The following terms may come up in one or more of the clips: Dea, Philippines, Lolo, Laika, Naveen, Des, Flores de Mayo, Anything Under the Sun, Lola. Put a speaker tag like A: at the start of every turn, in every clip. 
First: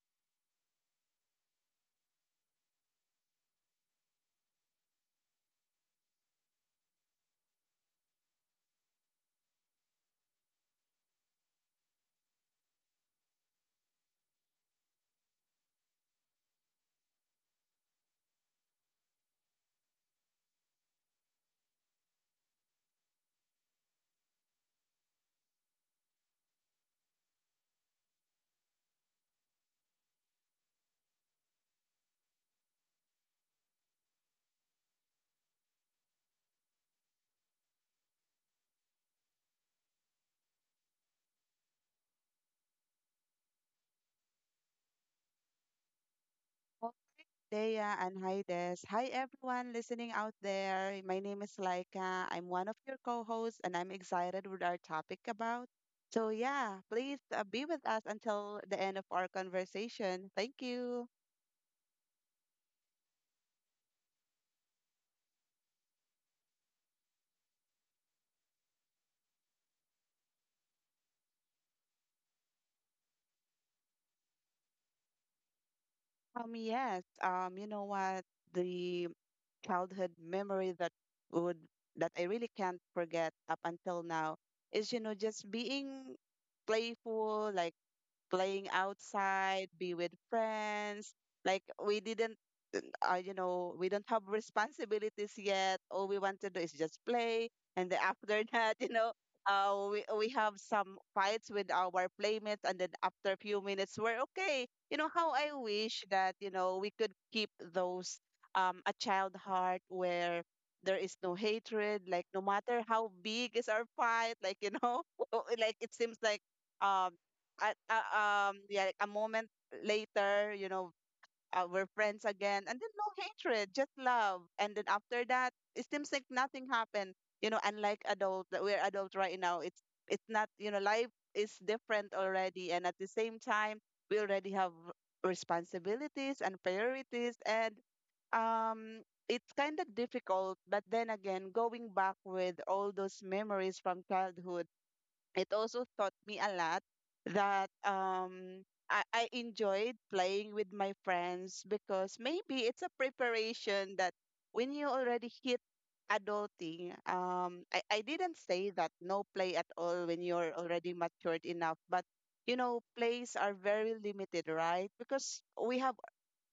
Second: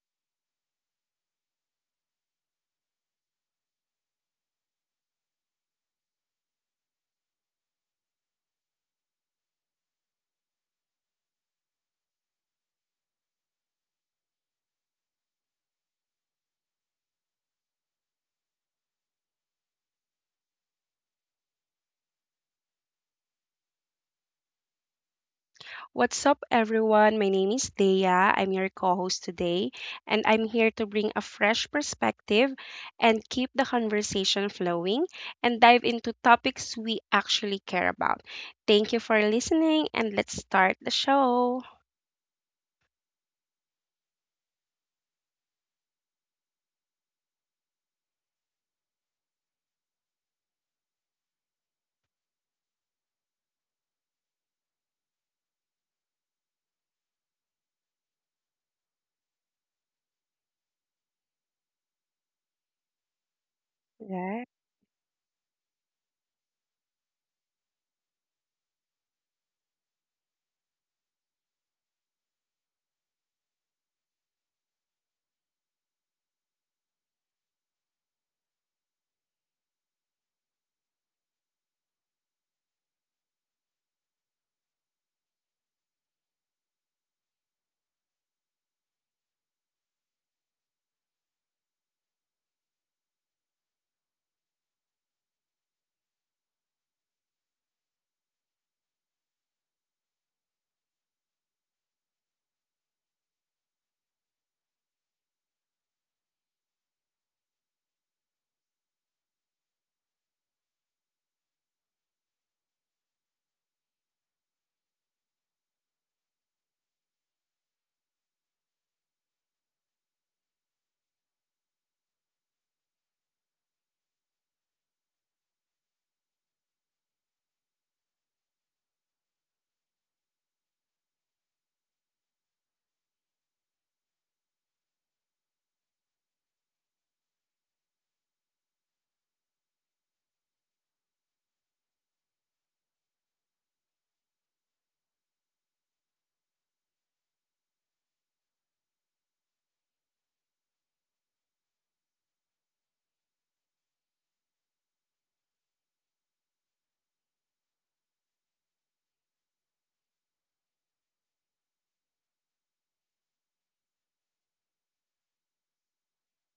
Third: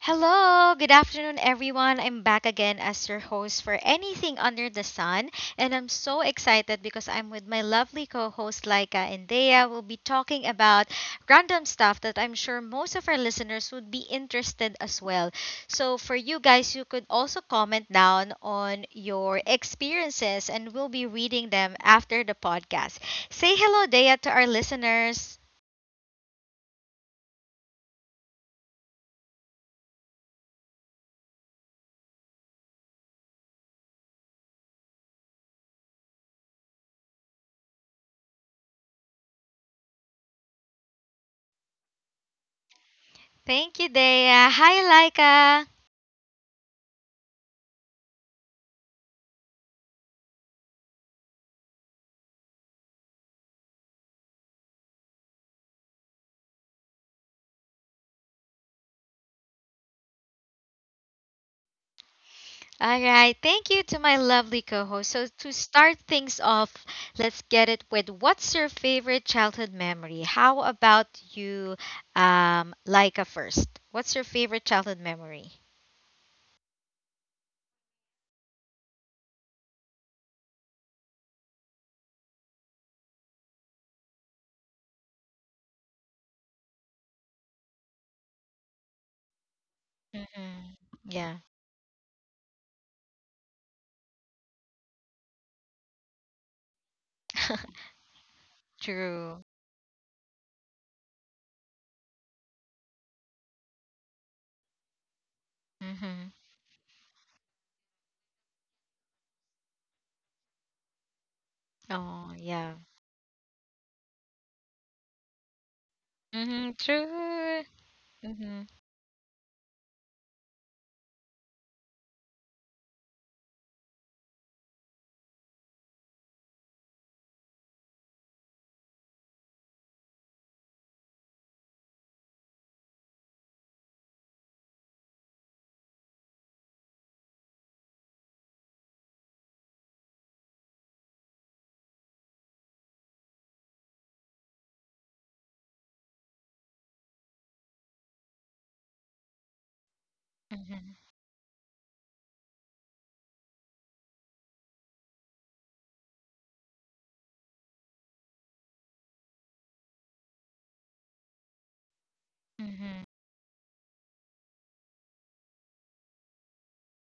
A: Hello, good afternoon, everyone. I'm back again as your host for Anything Under the Sun, and I'm so excited because I'm with my lovely co host Laika and Dea. We'll be talking about random stuff that I'm sure most of our listeners would be interested as well. So, for you guys, you could also comment down on your experiences, and we'll be reading them after the podcast. Say hello, Dea, to our listeners.
B: What's up, everyone? My name is Dea. I'm your co host today, and I'm here to bring a fresh perspective and keep the conversation flowing and dive into topics we actually care about. Thank you for listening, and let's start the show.
A: Thank you, Dea. Hi, Laika.
C: Well, Dea, and hi Des. Hi everyone listening out there. My name is Laika. I'm one of your co-hosts and I'm excited with our topic about. So yeah, please be with us until the end of our conversation. Thank you.
A: All right, thank you to my lovely co
B: Right,
A: host. So, to start things off, let's get it with what's your favorite childhood memory? How about you, Laika, first? What's your favorite childhood memory?
C: Yes, you know what the childhood memory that would that I really can't forget up until now is, you know, just being playful, like playing outside, be with
A: Mm-hmm. Yeah,
C: friends. Like we didn't, you know, We don't have responsibilities yet. All we want to do is just play, and then after that, you
A: true.
C: know, we have some fights with our playmates, and then after a few minutes, we're okay. You know how I
A: Mm-hmm.
C: wish that, you know, we could keep those a child heart where there is no
A: Oh,
C: hatred, like
A: yeah.
C: no matter how big is our fight, like, you know, like it seems
A: Mm-hmm.
C: like um
A: True.
C: at
A: Mm-hmm.
C: yeah, like a moment later, you know, we're friends again, and then no hatred, just love, and then after that it seems like nothing happened. You know, unlike adult, that we're adult right now, it's not, you know, life is different already, and at the same time we already have responsibilities and priorities, and um it's kind of difficult. But then again, going back with all those memories from childhood, it also taught me a lot that I enjoyed
A: Mm-hmm.
C: playing with my friends because maybe it's a preparation that when you already hit adulting, I didn't say that no play at all when you're already matured enough, but
A: Mm-hmm.
C: you know, plays are very limited, right? Because we have,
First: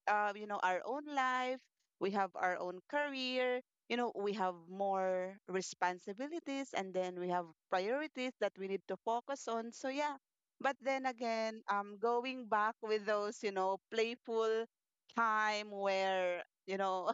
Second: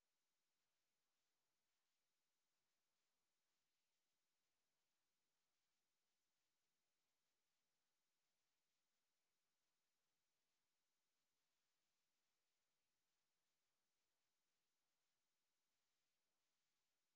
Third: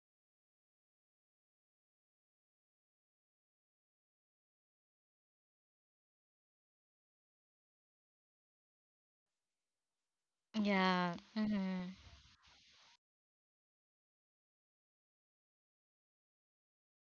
C: you know, our own life, we have our own career, you know, we have more responsibilities, and then we have priorities that we need to focus on. So yeah. But then
A: Yeah.
C: again,
A: Mm-hmm.
C: going back with those, you know, playful time where, you know,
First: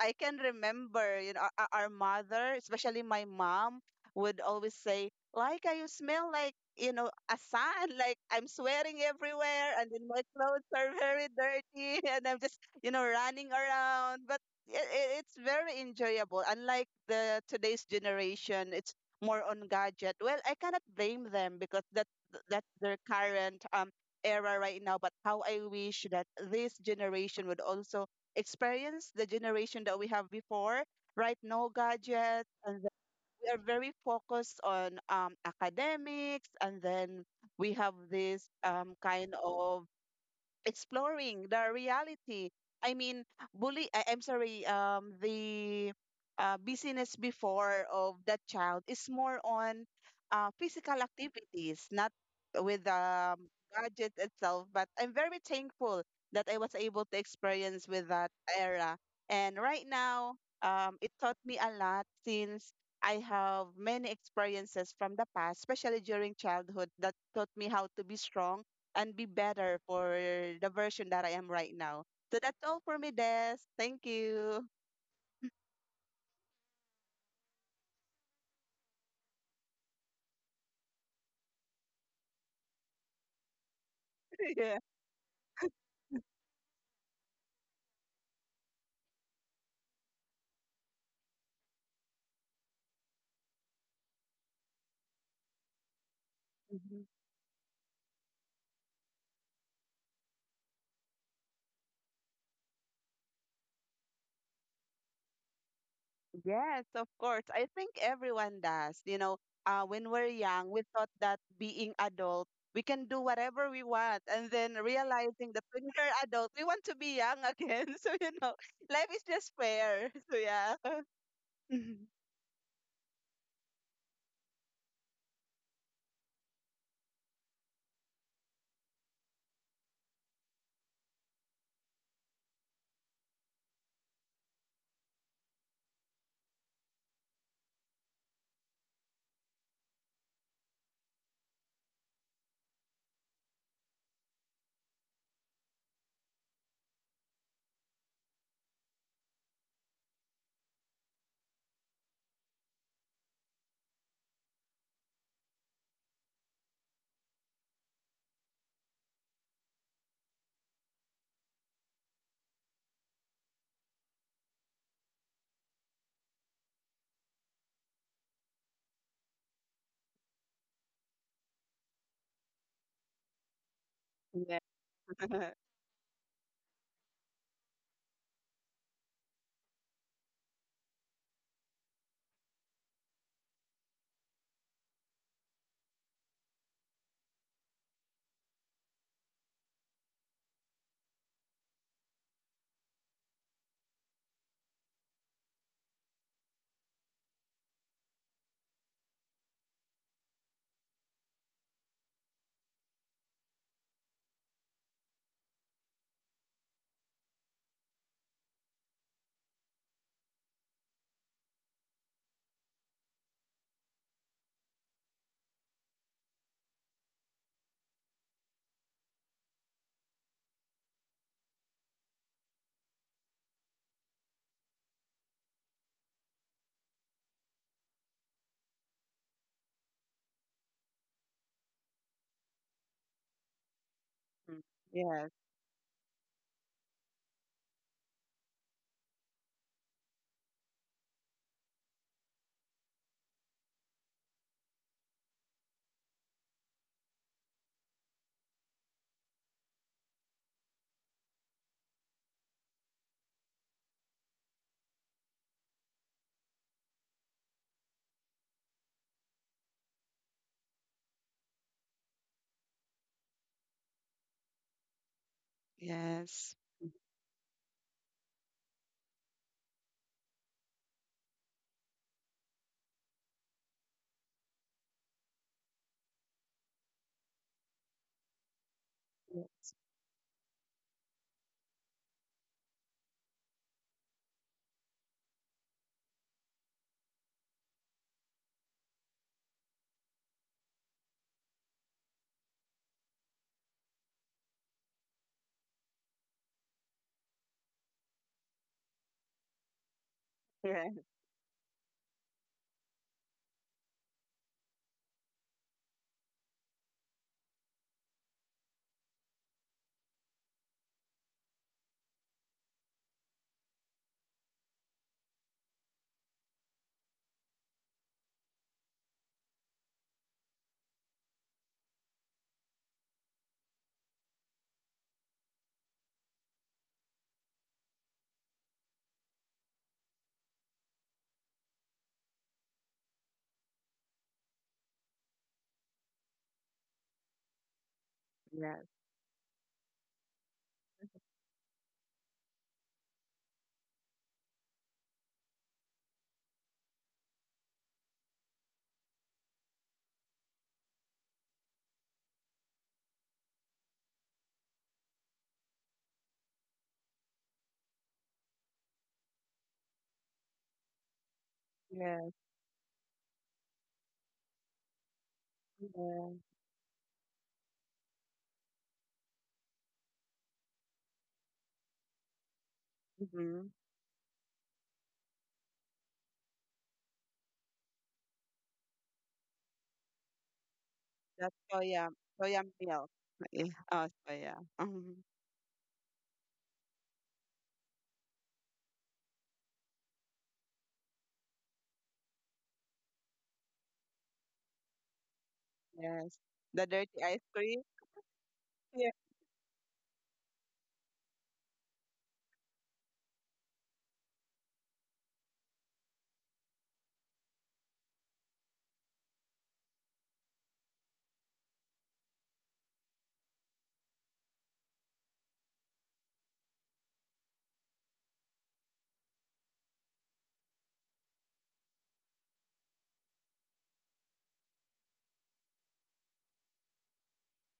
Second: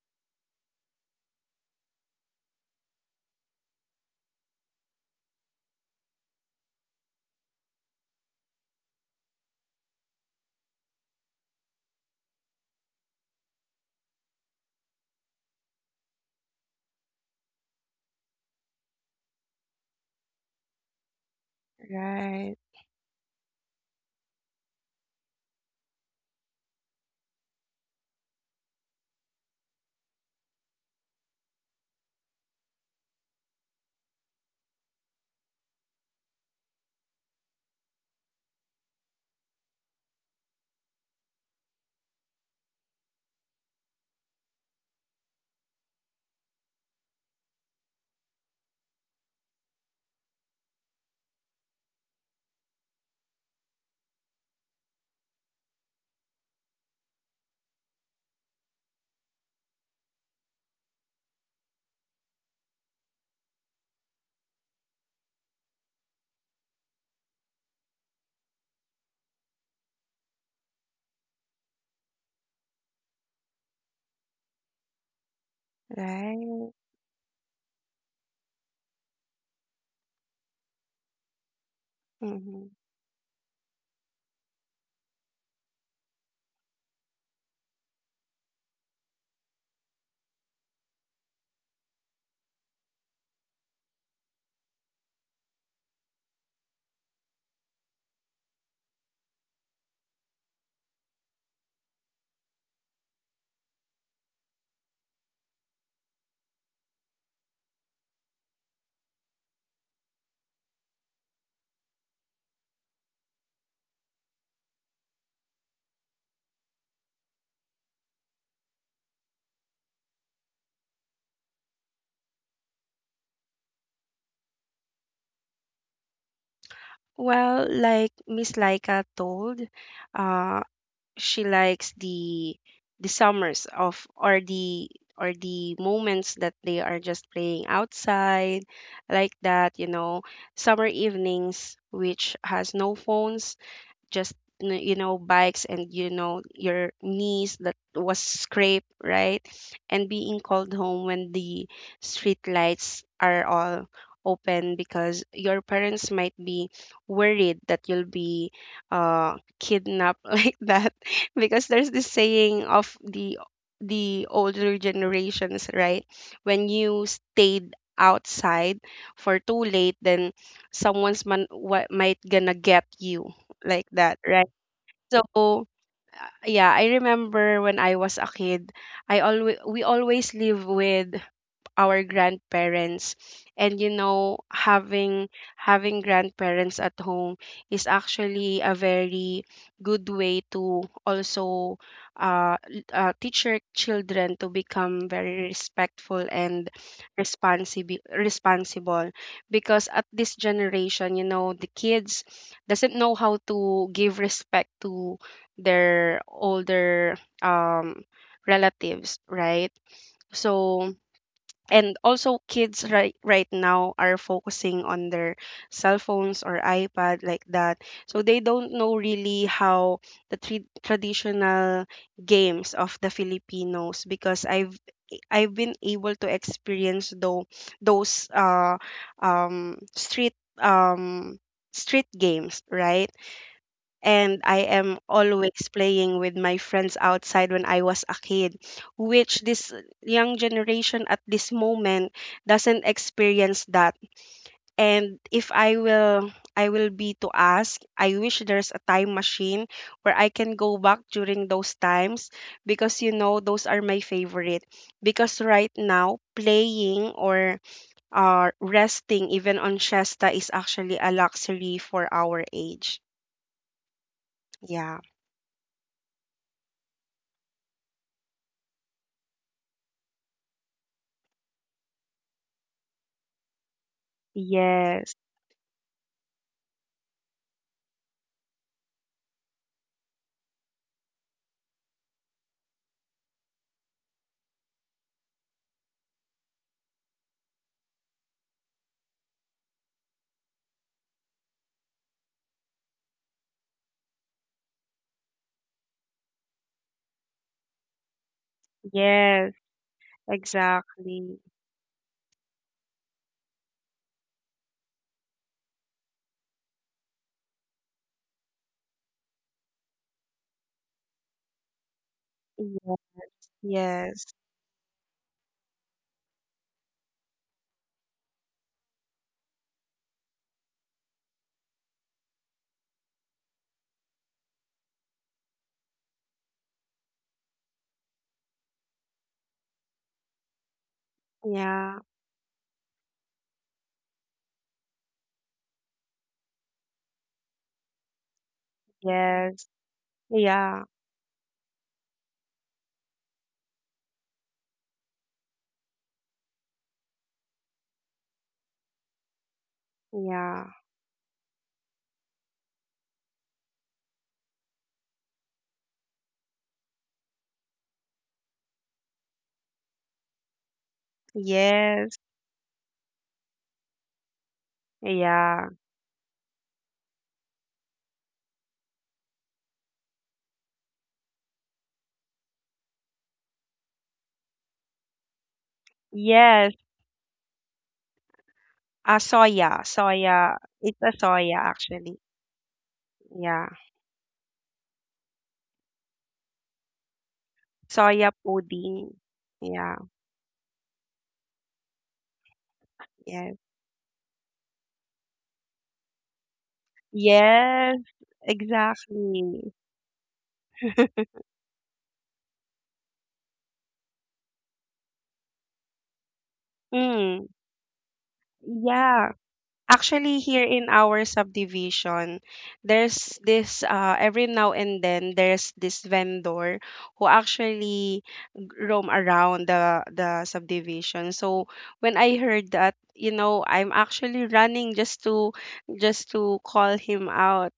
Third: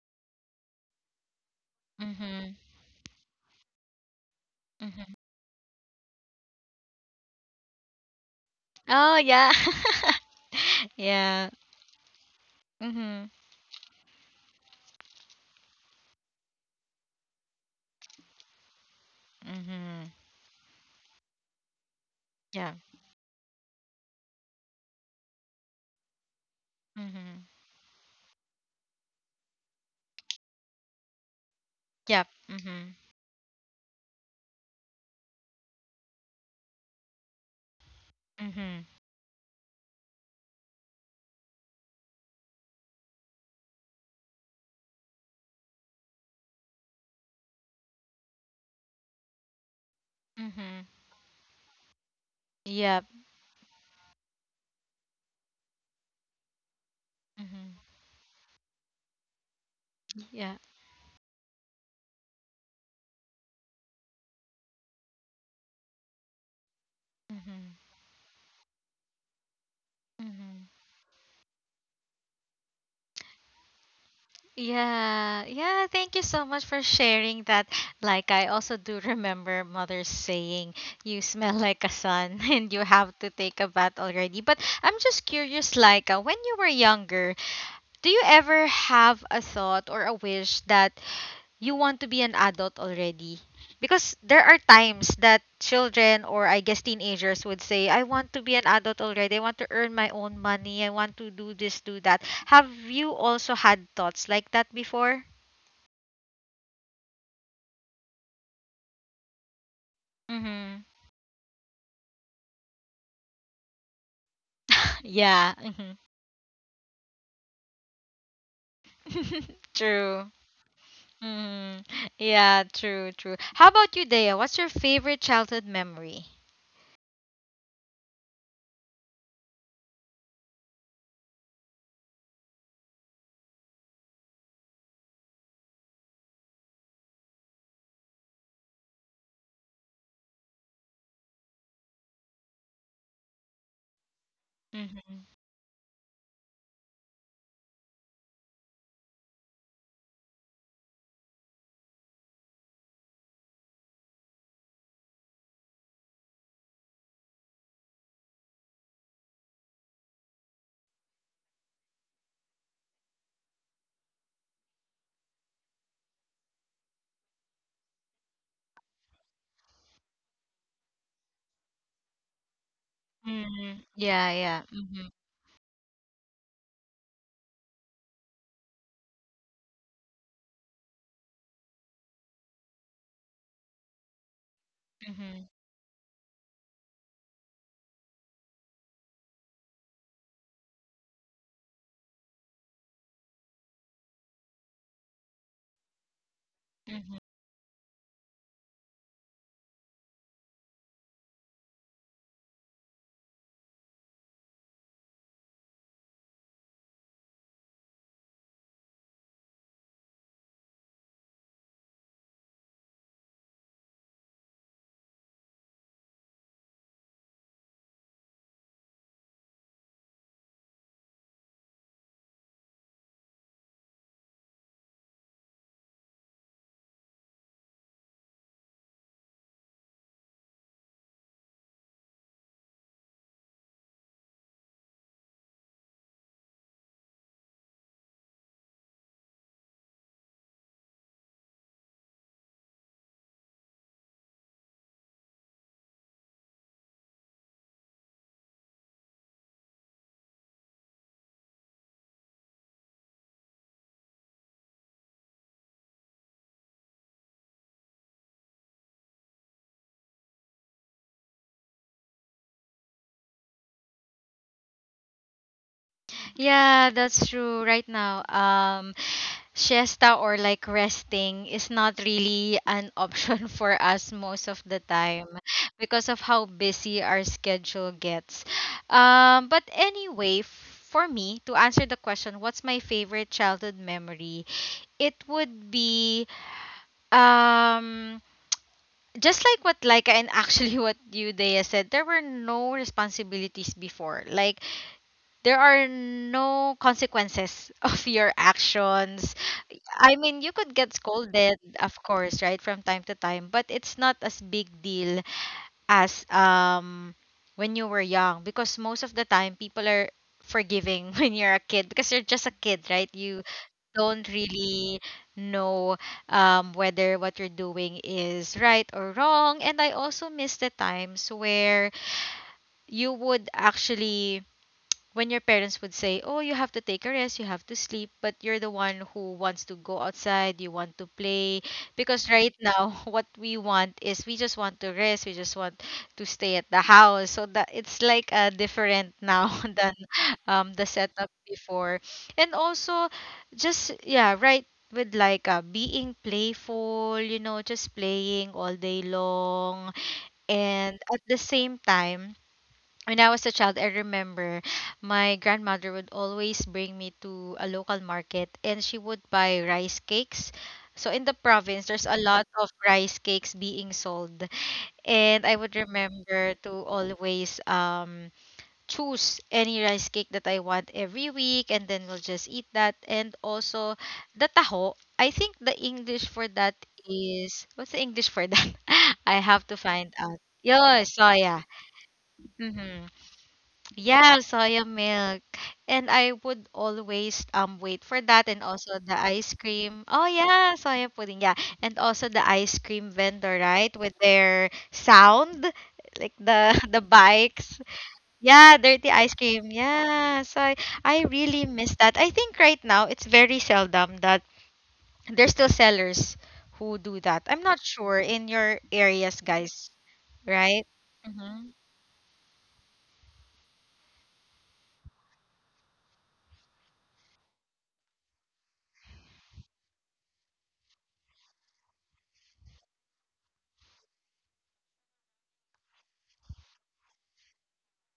C: I can remember, you know, our mother,
A: Mm-hmm.
C: especially my mom, would always say,
A: Mm-hmm.
C: "Like, you smell like, you know, a sun. Like, I'm sweating
A: Oh, yeah.
C: everywhere, and then my clothes are very
A: yeah.
C: dirty, and I'm just, you know,
A: Mm-hmm.
C: running around." But it's very enjoyable. Unlike the today's generation, it's more on
A: Mm-hmm.
C: gadget. Well, I cannot blame them because that
B: right,
C: that's
A: Yeah.
C: their current era right now. But how I wish that this generation
A: Mm-hmm.
C: would also experience the generation that we have before. Right now,
A: Yep.
C: gadgets, and then
A: Mhm.
C: we are very focused on, academics, and then we have this,
A: Mhm.
C: kind of exploring the reality. I mean, bully. I'm sorry. The busyness before of that child is more on
A: Mhm.
C: physical activities, not with the
A: Yep.
C: um, gadget itself. But I'm very thankful that I was able to
A: Mhm.
C: experience with that era. And right now,
A: Yeah.
C: it taught me a lot, since I have many experiences from the past, especially during childhood, that taught
A: Mhm.
C: me how to be strong and be better for
A: Mhm.
C: the version that I am right now. So that's all for me, Des. Thank you.
A: Yeah. Yeah, thank you so much
B: right.
A: for sharing that. Like I also do remember mother saying you smell like a sun and
B: Mhm.
A: you have to take a bath already. But
C: Yeah.
A: I'm just curious like when you were younger, do you ever have a thought or a wish that you want to be an adult already. Because there are times that children or I guess
C: Mhm.
A: teenagers would say, I want to be an adult already. I want to earn my own money. I want to do this, do that. Have you also had thoughts like that before?
C: Yes, of course. I think everyone does. You know, when we're
A: Mm-hmm.
C: young, we thought that being adult, we can do whatever we want. And then
A: Yeah.
C: realizing that
A: Mhm.
C: when we're adult, we want to be young again. So, you know, life is just fair.
A: True.
C: So, yeah.
A: Mhm.
C: Mhm.
A: Yeah, true, true. How about you, Dea? What's your favorite childhood memory?
B: Well, like Miss Laika told, uh, she likes the summers of or the moments that they are just playing outside like that, you know, summer evenings which has no phones, just you
A: Mm-hmm.
B: know, bikes, and you know your knees that was scraped, right? And being called home when the street lights are all open, because your parents might be worried that you'll be kidnapped like that, because there's this saying of the older generations, right? When you stayed outside for too late, then someone's man, what might gonna get you
A: Mm-hmm.
B: like
A: Yeah,
B: that,
A: yeah.
B: right?
C: Yeah.
A: Mm-hmm.
B: So, yeah, I remember when I was a kid, I always we always live with our grandparents, and you know,
A: Mm-hmm.
B: having grandparents at home is actually a very good way to also teach your children to become very respectful and
A: Mm-hmm.
B: responsible, because at this generation you know the kids doesn't know how to give respect to their older um relatives, right? So and also kids right now are focusing on their cell phones or iPad like that, so they don't know really how the three traditional games of the Filipinos, because I've been able to experience though those street um street games, right? And
C: Mm.
B: I am
C: Yes.
B: always playing with my friends outside when I was a kid, which this young generation at this moment doesn't experience that. And if I will be to ask, I wish there's a time machine where I can go back during those times, because you know those are my favorite. Because right now playing or resting even on siesta is actually a luxury for our age. Yeah.
C: Yes.
A: Yeah, that's true. Right now, siesta or like resting is not really an option for us most of the time
B: Yes.
A: because of how busy our schedule gets. But
C: Yes.
A: anyway, f- For me to answer the question, what's my favorite childhood memory? It would be um just like what Laika and actually what you Dea said, there were no responsibilities before. Like there are no consequences of your
B: Yes,
A: actions. I mean, you
C: Yes.
A: could get
B: exactly.
A: scolded, of course, right, from time to time, but it's not as big deal as when you were young, because most of the time people are forgiving when you're a kid because you're just a kid,
B: Ye-
A: right? You don't
B: Yes.
A: really know whether what you're doing is right or wrong. And I also miss the times where you would actually, when your parents would say, "Oh, you have to take a rest, you have to sleep," but you're the one who wants to go outside, you want to play,
B: Yeah.
A: because right now what we want is we just want to rest, we just want to stay at the house. So that it's like
C: Yes.
A: different now
B: Yes.
A: than the
B: Yeah.
A: setup before. And also just yeah, right, with like being playful, you know, just playing all day long,
B: Yeah.
A: and at the same time when I was a child, I remember my grandmother would always bring me to a local market and she would buy rice cakes. So in the province, there's a
B: Yes.
C: Yes.
A: lot of rice cakes being sold. And I would
B: Yeah.
C: Yeah.
A: remember to always choose any rice cake that I want every week and then we'll just eat that. And
C: Mhm.
A: also the taho, I think the English for that
B: Yes.
A: is, what's the English for that?
B: A
A: I have to
B: soya.
A: find out.
B: Soya.
A: Yo,
B: It's a
A: soya.
C: That's
B: soya
C: soya,
B: actually.
C: soya
A: Mm-hmm.
C: milk. Yeah.
B: Yeah.
C: Oh,
A: Yeah,
C: soya.
A: soya milk.
C: Mhm.
A: And I would always wait for that
B: Soya
A: and also the
B: pudding.
A: ice cream.
B: Yeah.
A: Oh yeah, soya pudding. Yeah. And also the ice cream vendor,
B: Yes.
A: right? With their sound, like
C: Yes.
A: the the
C: The dirty ice
A: bikes.
C: cream.
B: Yes.
A: Yeah, dirty ice
C: Yeah.
A: cream.
B: Exactly.
A: Yeah. So I really miss that. I think right now it's very seldom that there's still sellers who do that. I'm
B: Mm.
A: not sure in your areas,
B: Yeah.
A: guys,
B: Actually,
A: right?
B: here in our
A: Mm-hmm.
B: subdivision, there's this every now and then there's this vendor who actually roam around the subdivision. So when I heard that, you know, I'm actually running just to call him out,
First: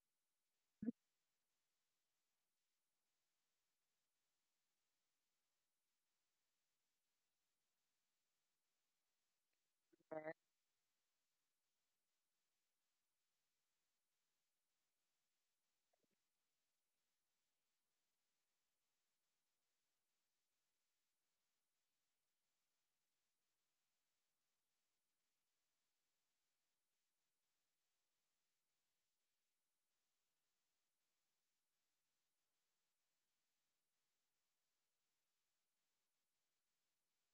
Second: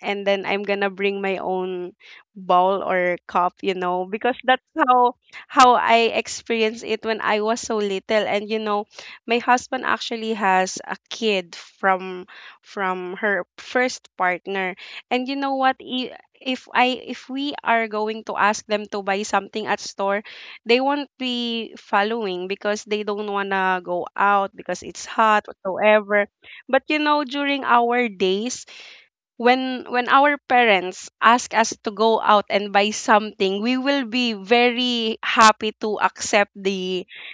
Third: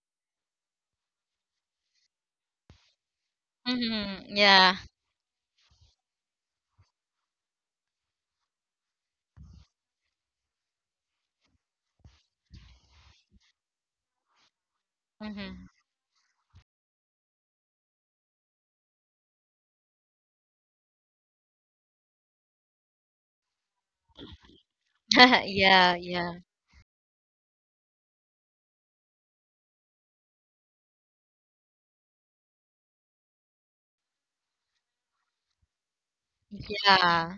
B: and then I'm gonna bring my own bowl or cup, you know,
A: Mm-hmm.
B: because that's
A: Yeah.
B: how I experienced it when I was so little. And you know, my husband actually has a kid from her first partner. And you know
A: Mm-hmm.
B: what? If I, if we are going to ask them to buy something at store, they won't be following because they don't wanna go out because it's hot
A: Yeah, yeah.
B: whatsoever. But you know, during our days when our parents ask us to go out and buy something, we will be very happy to accept the
A: Yeah,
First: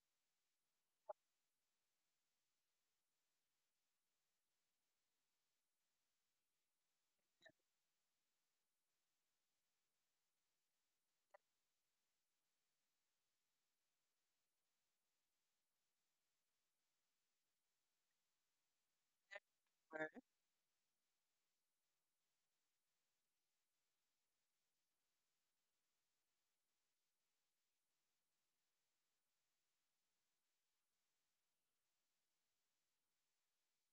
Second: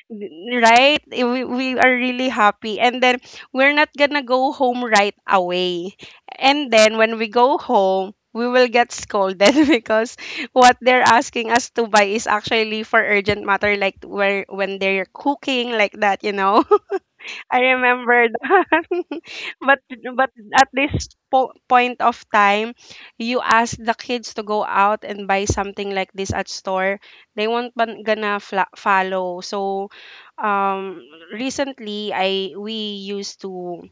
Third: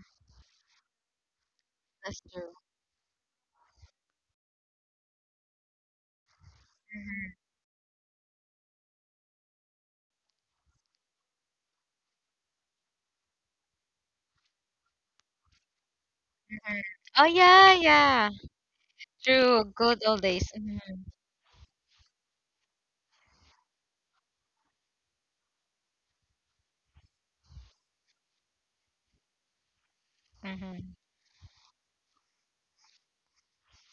B: right, we are
A: that's
B: really
A: true.
B: happy, and then we're not gonna go home right away, and then when we
A: Mhm,
B: go home we will get scolded because what they're asking us to buy is actually for urgent matter like where when they're cooking like that, you know.
A: mhm. Oh yeah,
B: I
A: yeah.
B: remember that.
A: True.
B: but
A: Good old
B: but
A: days.
B: at
A: Mm-hmm.
B: this point of time, you ask the kids to go out and buy something like this at store, they won't follow. So,
A: Mm-hmm.
B: um, recently I we used to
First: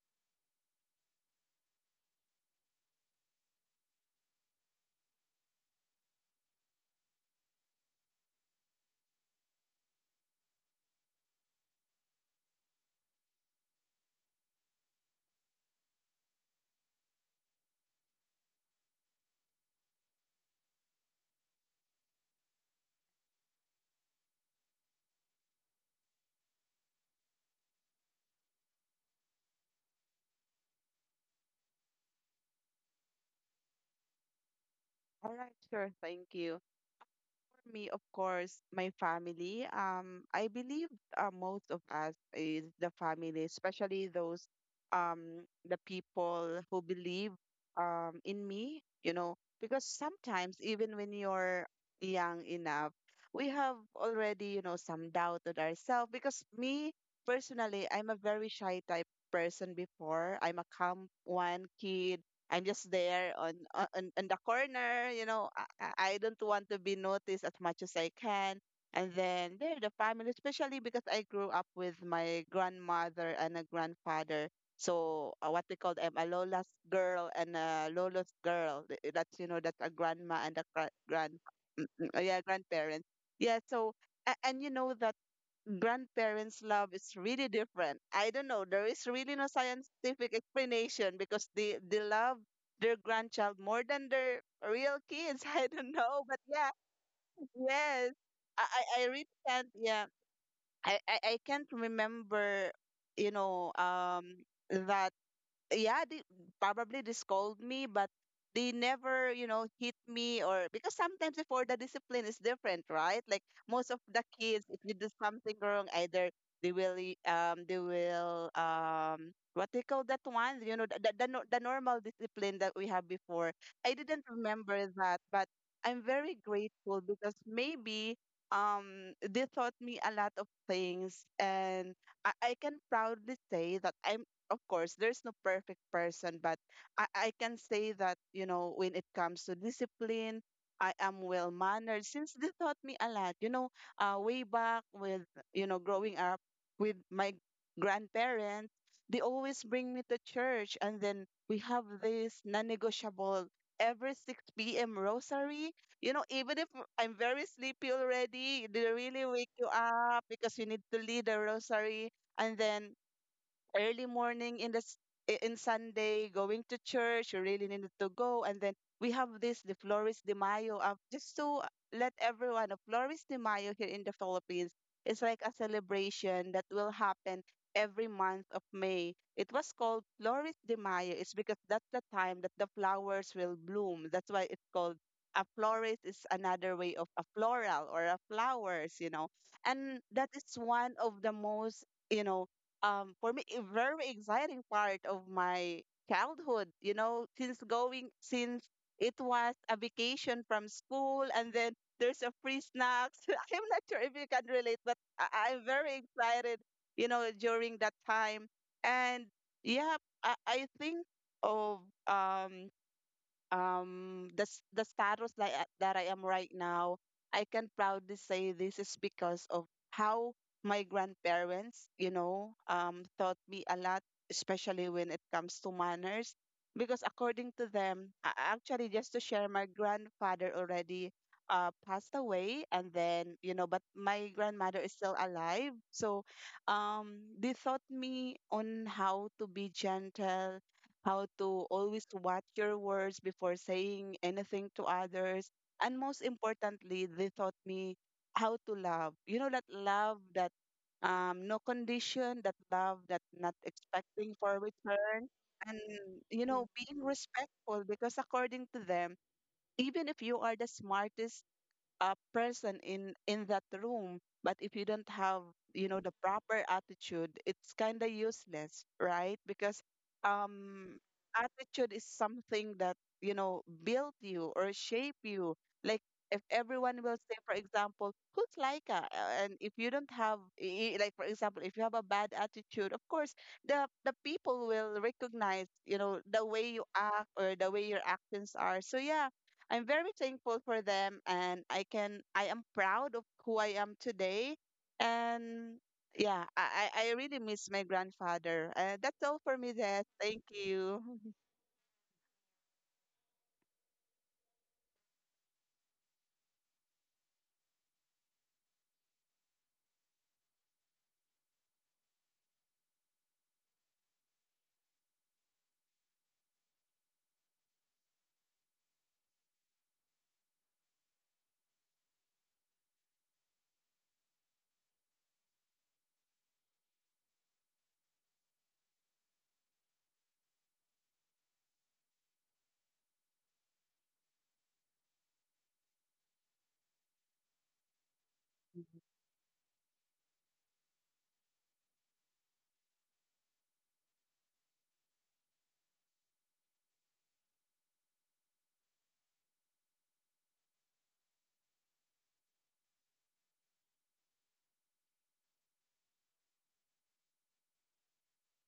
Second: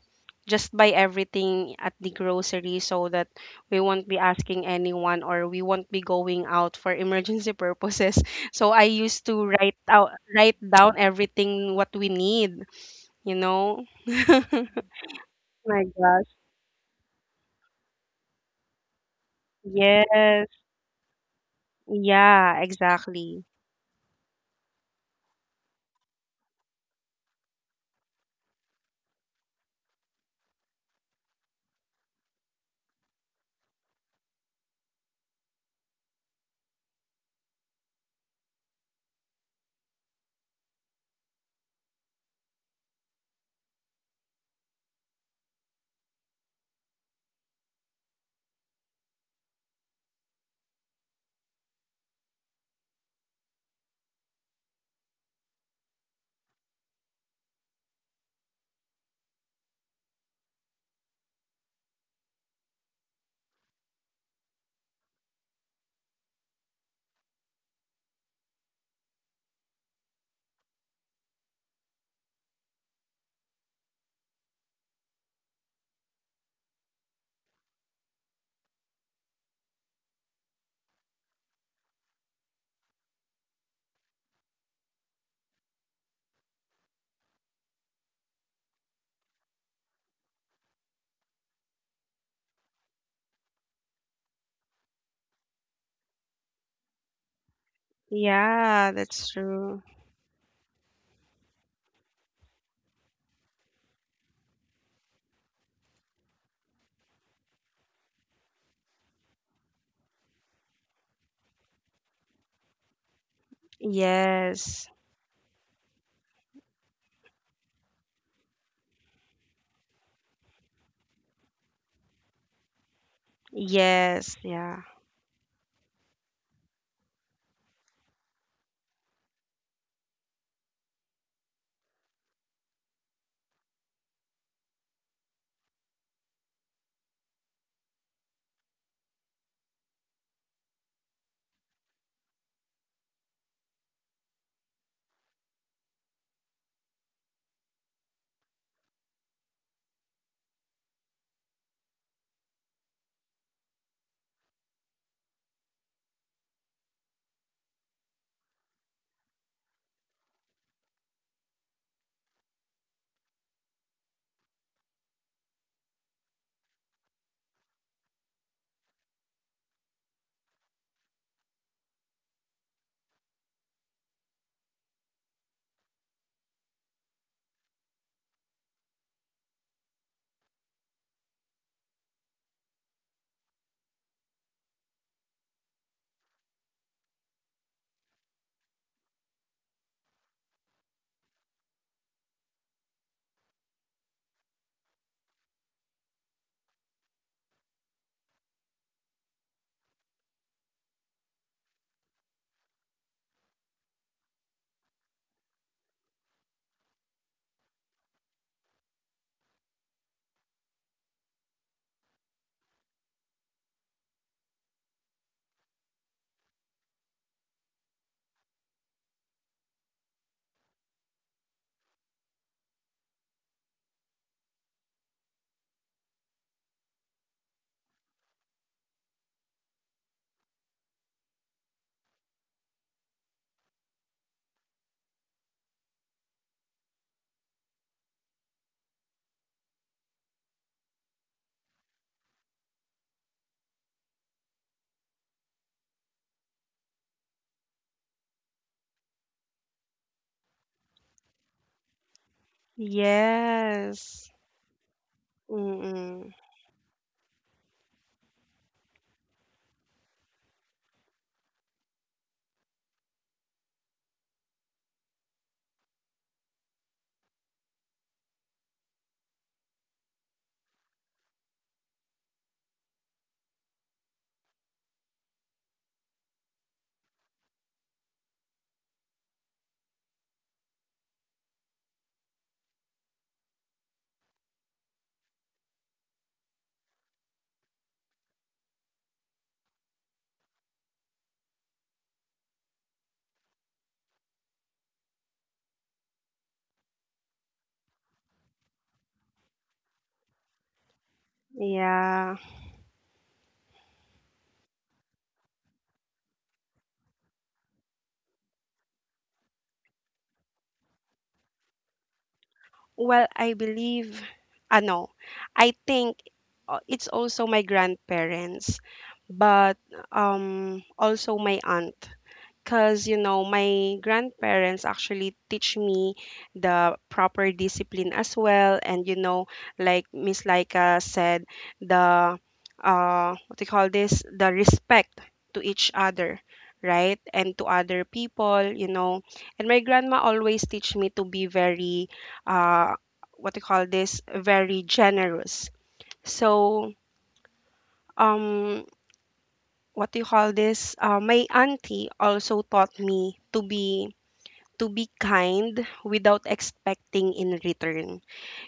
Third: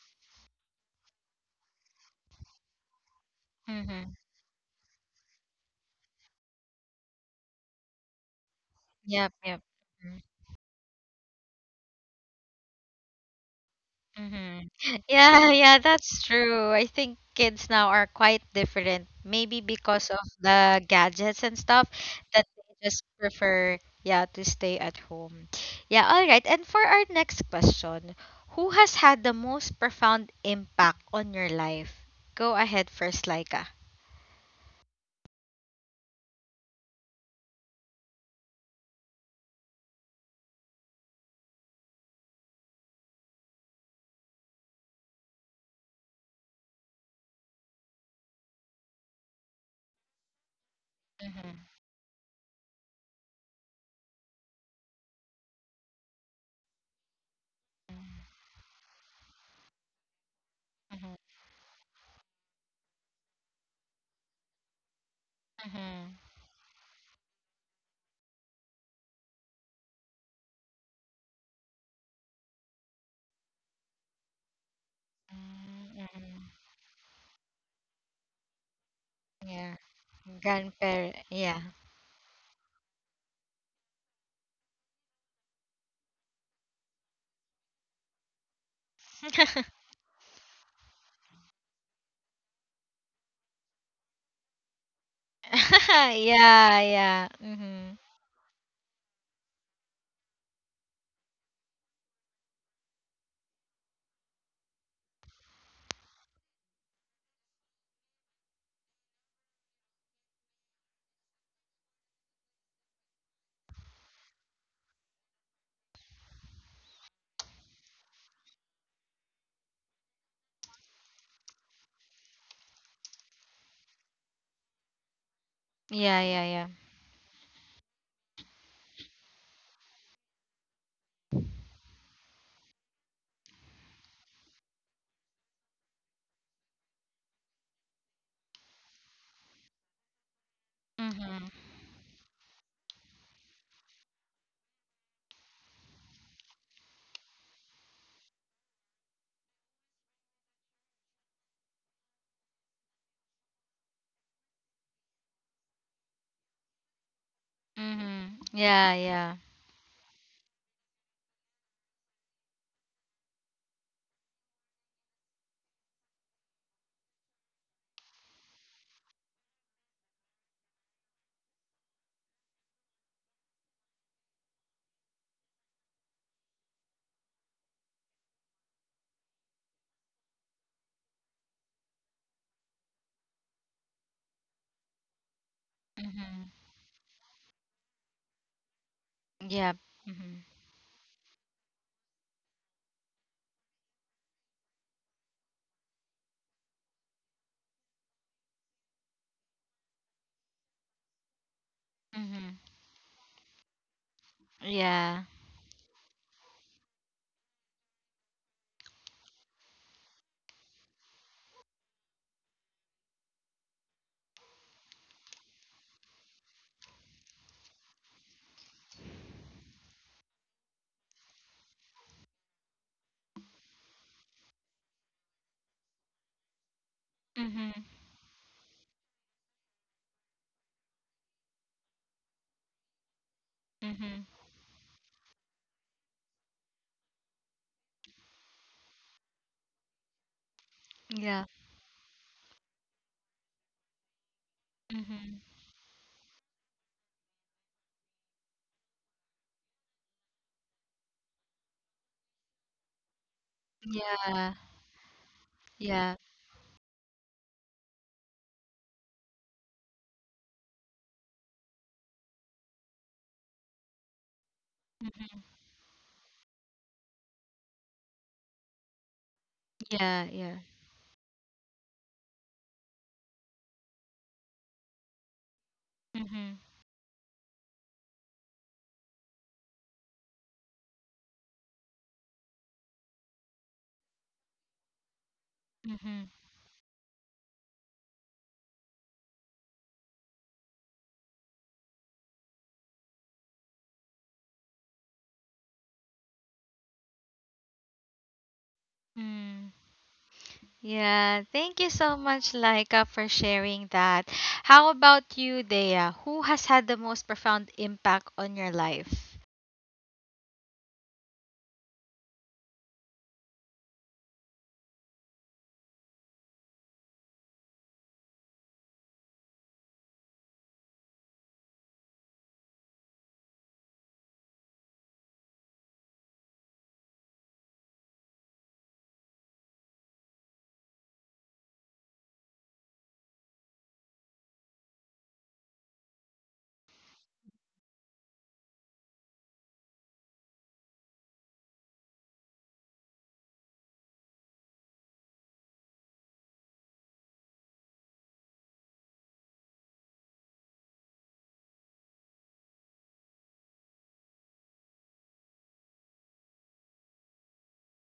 B: just buy everything at the grocery, so that we won't
A: Mm-hmm.
B: be asking anyone or we won't be going out for emergency purposes. So I used
A: Yep,
B: to
A: yep. Mm-hmm.
B: write down everything what we need, you know?
A: Mm-hmm. Yeah, yeah,
B: My
A: that's
B: gosh.
A: true. I think kids now are quite different, maybe because of
B: Yes.
A: the gadgets and stuff that
B: Yeah,
A: they just
B: exactly.
A: prefer, yeah, to stay at home. Yeah, all right. And for our next question, who has had the most profound impact on your life? Go ahead first, Laika.
C: All right, sure. Thank you. For me, of course, my family. I believe most of us is the family, especially those, the people who believe in me, you know, because sometimes even when
A: Mm-hmm.
C: you're young enough, we have already, you know, some doubt on ourselves, because me personally, I'm a very shy type person before. I'm a calm
A: Mm-hmm.
C: one kid. I'm just there on the corner, you know. I
A: Mm-hmm.
C: don't want to be noticed as much as I can. And then there, the family, especially because I grew up with my grandmother and a grandfather. So, what we called, I'm a
A: Mm-hmm.
C: Lola's girl and a Lolo's girl. That's you know, that's
A: Yeah.
C: a grandma and a
A: Grandparent. Yeah.
C: grandparents. Yeah, so, and you know that grandparents' love is really different. I don't know. There is really no scientific explanation because they love their grandchild more than their real kids. I don't know. But yeah,
A: yeah, yeah. Mm-hmm.
C: yes. I, I
B: Yeah,
C: I really
B: that's
C: can't
B: true.
C: yeah. I can't remember, you know, that yeah, they probably they scold me, but they never, you know, hit me, or because sometimes before the discipline is different, right? Like most of the kids, if
B: Yes.
C: you do something wrong, either they will, they will, what they call that one, you know, the, nor- the normal discipline that we have before. I didn't
B: Yes. Yeah.
C: remember that, but I'm
A: Yeah,
C: very
A: yeah, yeah.
C: grateful because maybe they taught me a lot of things, and I can proudly say that I'm of course, there's no perfect person, but I, I can say that, you know, when it comes to discipline, I am well
A: Mm-hmm.
C: mannered since they taught me a lot. You know, way back with, you know, growing up with my grandparents, they always bring me to church. And then we have this non negotiable every 6 p.m. rosary. You know, even if I'm very sleepy
A: Mm-hmm.
C: already, they
A: Yeah,
C: really wake
A: yeah.
C: you up because you need to lead the rosary. And then early morning in the in Sunday, going to church, you really needed to go. And then we have this, the Flores de Mayo, just to let everyone know, Flores de Mayo here in the Philippines is like a celebration that will happen every month of May. It was called Flores de Mayo. It's because that's the time that the flowers will bloom. That's why it's called a florist, is
A: Mm-hmm.
C: another way of a floral or a flowers, you know.
A: Yeah.
C: And that is
A: Mm-hmm.
C: one of the most, you know, for me, a very exciting part of my childhood, you know, since it was a vacation from school, and then there's a free
A: Mm-hmm.
C: snacks. I'm not sure if you can relate, but I-
A: Yeah.
C: i'm very excited, you know, during that time. And yeah, I think of um the the status that I am right now. I can proudly say this is because of how my grandparents, you know, taught me a lot, especially when it comes to manners. Because according to them,
A: Mm-hmm.
C: actually, just to share, my grandfather already passed away, and then, you know, but my
A: Mm-hmm.
C: grandmother is still alive. So, they taught me on how to be gentle, how to
A: Yeah.
C: always watch your words before saying anything to others.
A: Mm-hmm.
C: And most importantly, they taught me how to love. You know, that love that no condition, that love that not
B: Yes.
C: expecting for
A: Yeah.
C: return. And,
B: Mm-mm.
C: you
A: Yeah.
C: know, being respectful because according to them, even if you are the smartest person in that room, but if you don't have, you know, the proper attitude, it's kind of useless, right? Because
A: Yeah.
C: um
A: Yeah.
C: attitude is something that, you know, built you or shape you. Like, if
A: Mm-hmm.
C: everyone will say, for example, who's Laika. And if you don't have like, for example, if you have a bad attitude, of course, the people will recognize, you know, the way
A: Mm-hmm.
C: you act or the way your actions are. So yeah, I'm very thankful for them, and I am proud of who I am today. And yeah, I really miss my grandfather. That's all for me there.
A: Mm.
C: Thank you.
A: Yeah. Thank
B: Yeah.
A: you so much, Laika, for sharing that. How about you, Dea? Who has had the most profound impact on your life?
B: Well, I believe, I know. I think it's also my grandparents, but also my aunt. Because you know my grandparents actually teach me the proper discipline as well, and you know, like Miss Laika said, the what do you call this the respect to each other, right? And to other people, you know. And my grandma always teach me to be very uh what do you call this very generous. So um what do you call this my auntie also taught me to be kind without expecting in return.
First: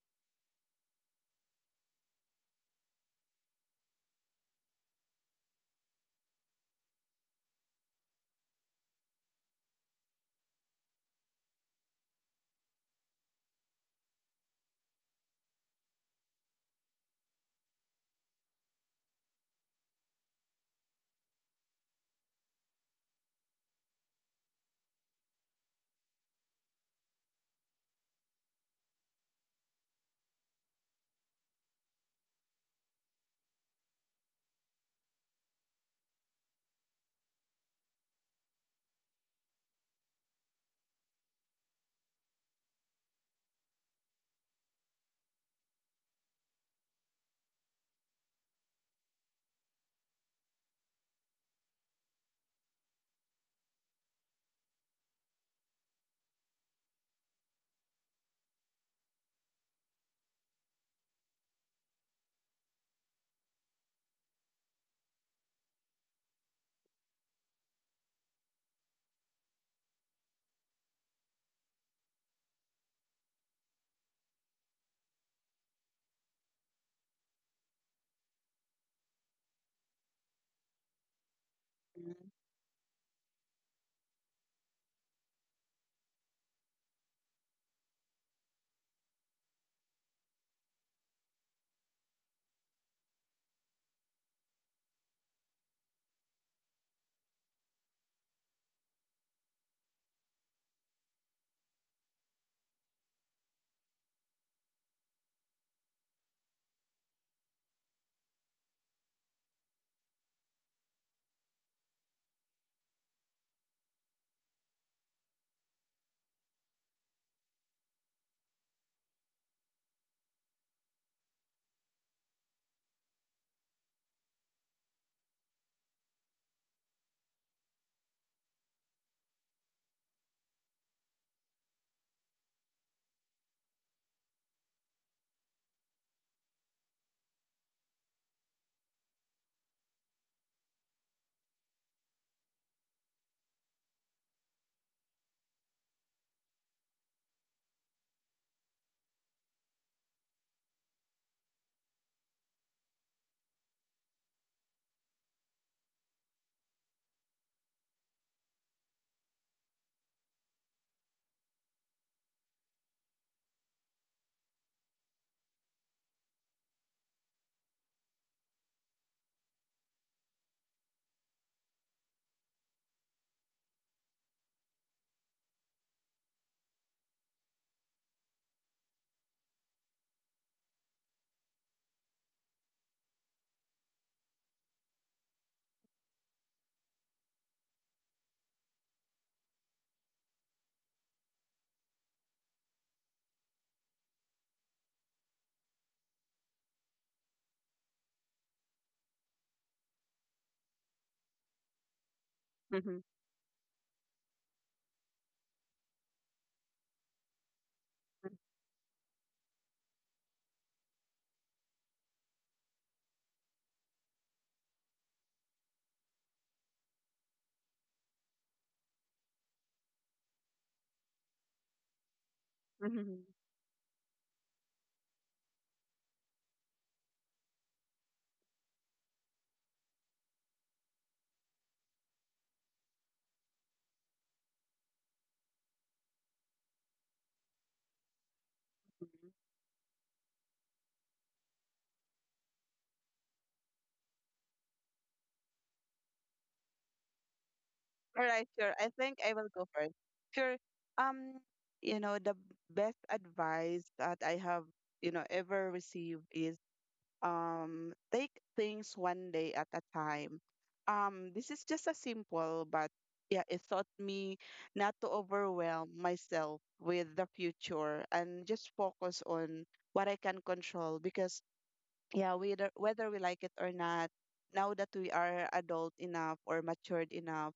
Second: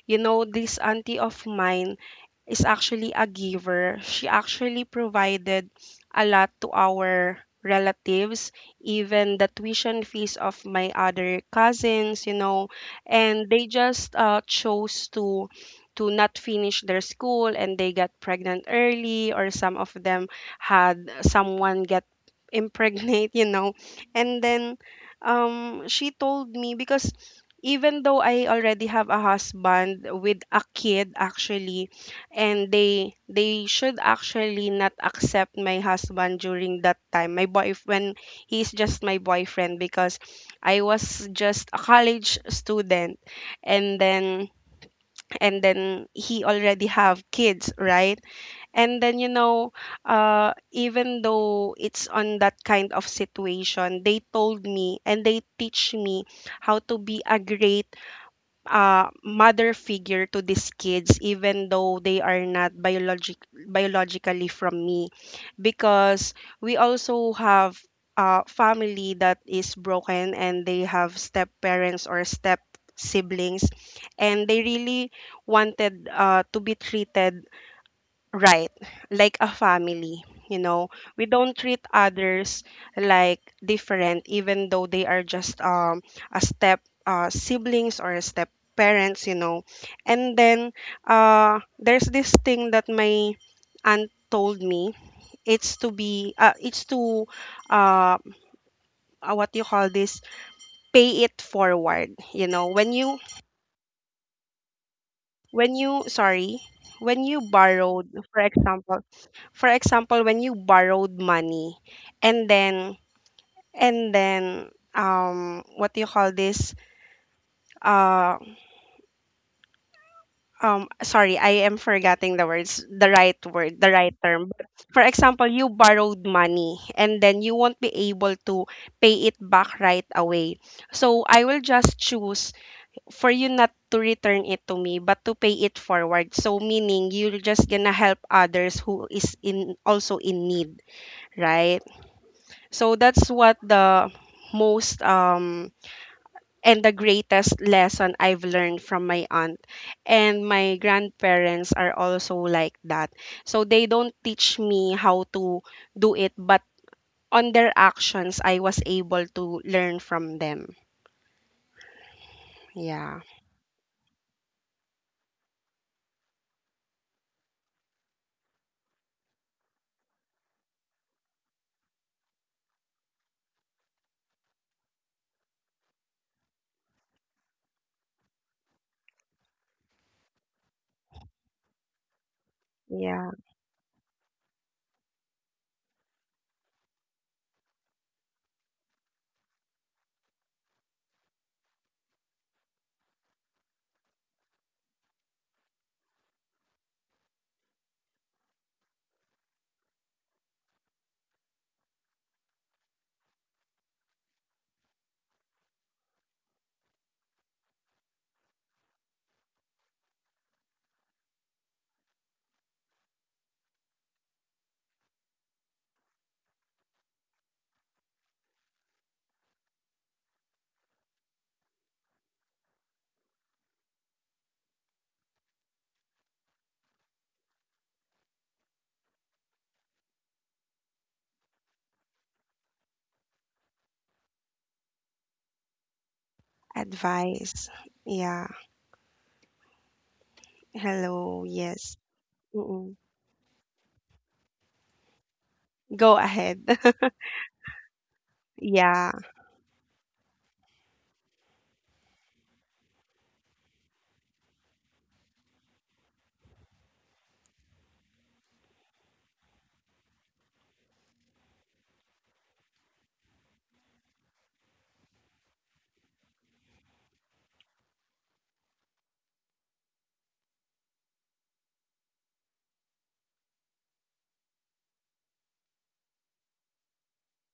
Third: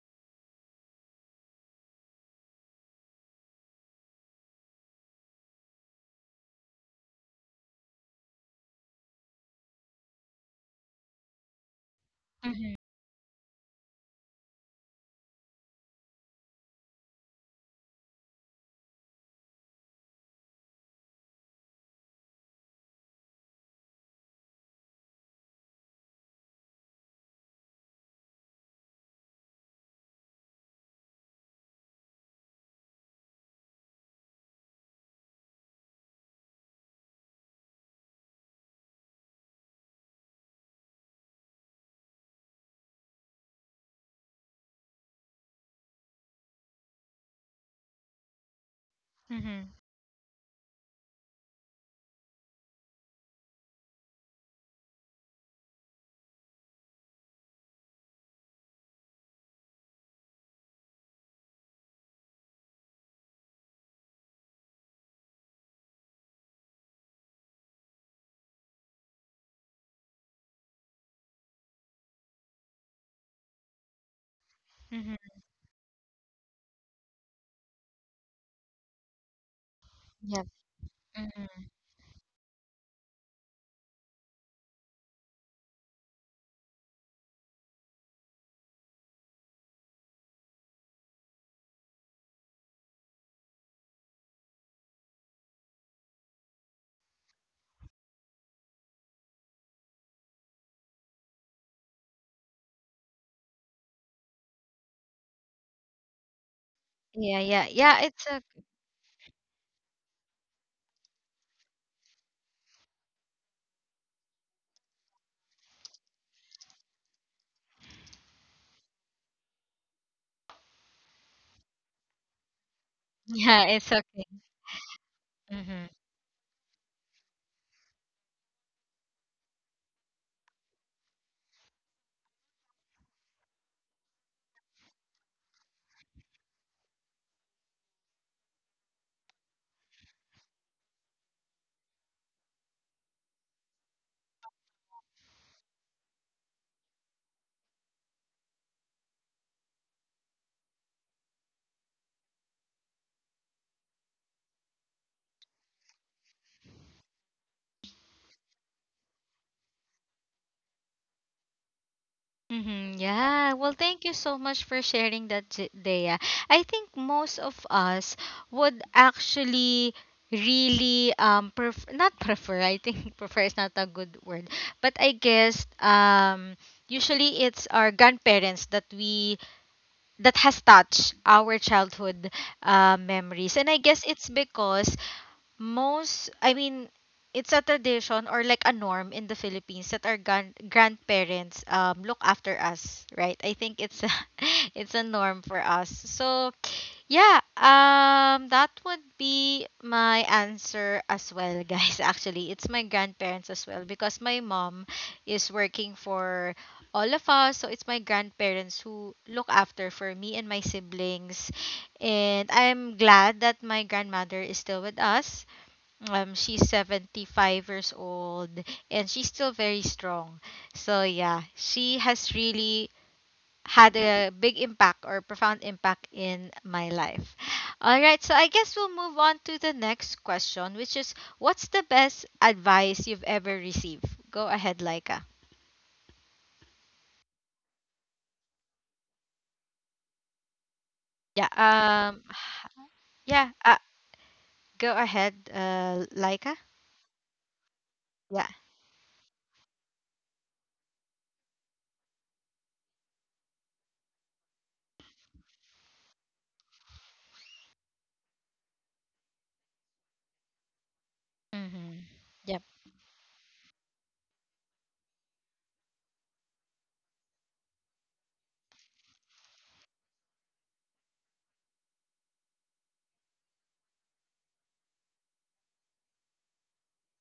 B: You know, this auntie of mine is actually a giver. She actually provided a lot to our relatives, even the tuition fees of my other cousins, you know,
A: Mm-hmm.
B: and they just chose to not finish their school, and they got pregnant early, or some of them had someone get impregnate, you know. And then she told me, because even though I already have a husband with a kid actually, and they should actually not accept my husband during that time, my boy when he's just my boyfriend, because I was just a college student, and then and then he already have kids, right? And then you know,
A: Mm-hmm.
B: even though it's on that kind of situation, they told me and they teach me how to be a great mother figure to these kids, even though they are not biologically from me, because we also have a family that is broken, and they have step parents or step siblings, and they really
A: Mm-hmm.
B: wanted to be treated, right, like a family. You
A: Yep.
B: know, we don't
A: Mm-hmm.
B: treat others like different, even though they are just a step siblings or a step parents, you know. And then there's this thing that my aunt told me. It's to uh, what you call this pay it forward. You know, when you sorry when you
A: Yeah, yeah.
B: borrowed
A: Yeah, it's okay.
B: for example when you borrowed money, and then and then what do you call this uh sorry, I am forgetting the words, the right word, the
A: Yeah,
B: right
A: it's
B: term,
A: okay.
B: but for example you
A: Mm-hmm.
B: borrowed money, and then you won't be able to pay it back right away, so I will just choose for you not to return it to me, but to pay it forward, so meaning you're just gonna help others who is in also in need, right? So that's what the most and the greatest lesson I've learned from my aunt, and my grandparents are also like that, so they don't teach me how to do it, but on their actions I was able to learn from them. Yeah.
A: Mm-hmm. Yeah. Well, thank you so much for sharing that, Dea. I think most of us would actually really not prefer. I think prefer is not a good word, but I guess usually it's our grandparents that has touched our childhood
B: Yeah.
A: memories, and I guess it's because most, I mean, it's a tradition or like a norm in the Philippines that our grandparents look after us, right? I think it's a, it's a norm for us. So, yeah, that would be my answer as well, guys. Actually, it's my grandparents as well because my mom is working for all of us. So, it's my grandparents who look after for me and my siblings. And I'm glad that my grandmother is still with us, she's 75 years old and she's still very strong. So, yeah, she has really had a big impact or profound impact in my life. All right, so I guess we'll move on to the next question, which is what's the best advice you've ever received? Go ahead, Laika.
B: Advice. Yeah. Hello,
A: Yeah,
B: yes.
A: um,
B: Mm-mm.
A: yeah, uh, Go ahead,
B: Go ahead.
A: Laika.
C: All right,
A: Yeah.
C: sure. I
B: Yeah.
C: think I will go first. Sure. Um, you know, the best advice that I have, you know, ever received is, take things one day at a time. This is just a
A: Mm-hmm.
C: simple, but
A: Yep.
C: yeah, it taught me not to overwhelm myself with the future and just focus on what I can control. Because yeah, whether we like it or not, now that we are adult enough or matured enough,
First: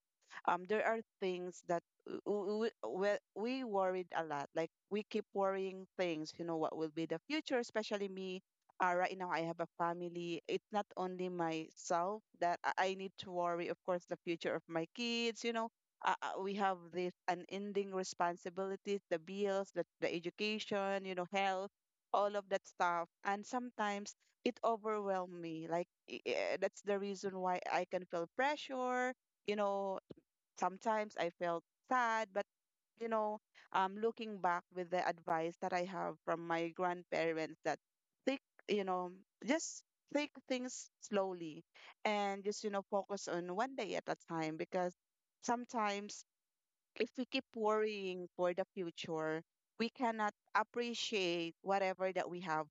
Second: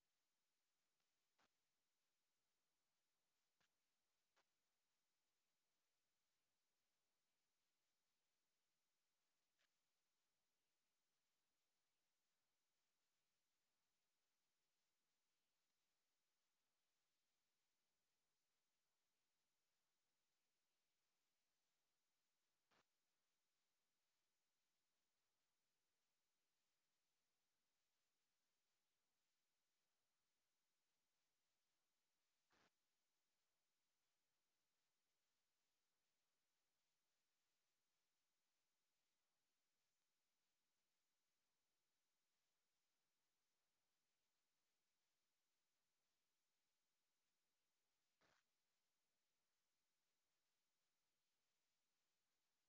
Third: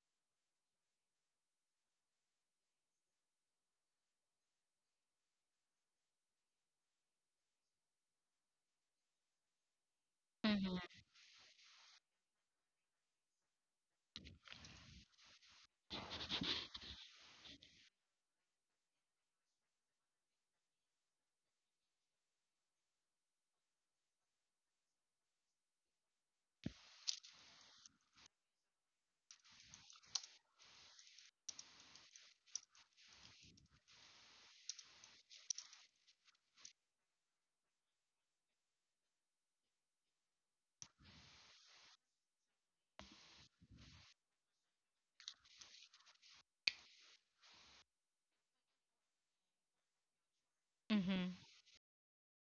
C: there are things that we, we, we worried a lot. Like, we keep worrying things, you know, what will be the future, especially me. Right now, I have a family. It's
A: Mm-hmm.
C: not only myself that I need to worry. Of course, the future of my kids, you know. We have this unending responsibilities, the bills, the education, you know, health, all of that stuff. And sometimes it overwhelmed me. Like, that's the reason why I can feel pressure. You know, sometimes I felt sad, but you know, looking back with the advice that I have from my grandparents that take, you know, just take things slowly and just, focus on one day at a time, because sometimes if we keep worrying for the future, we cannot appreciate
A: Mm-hmm.
C: whatever that we have,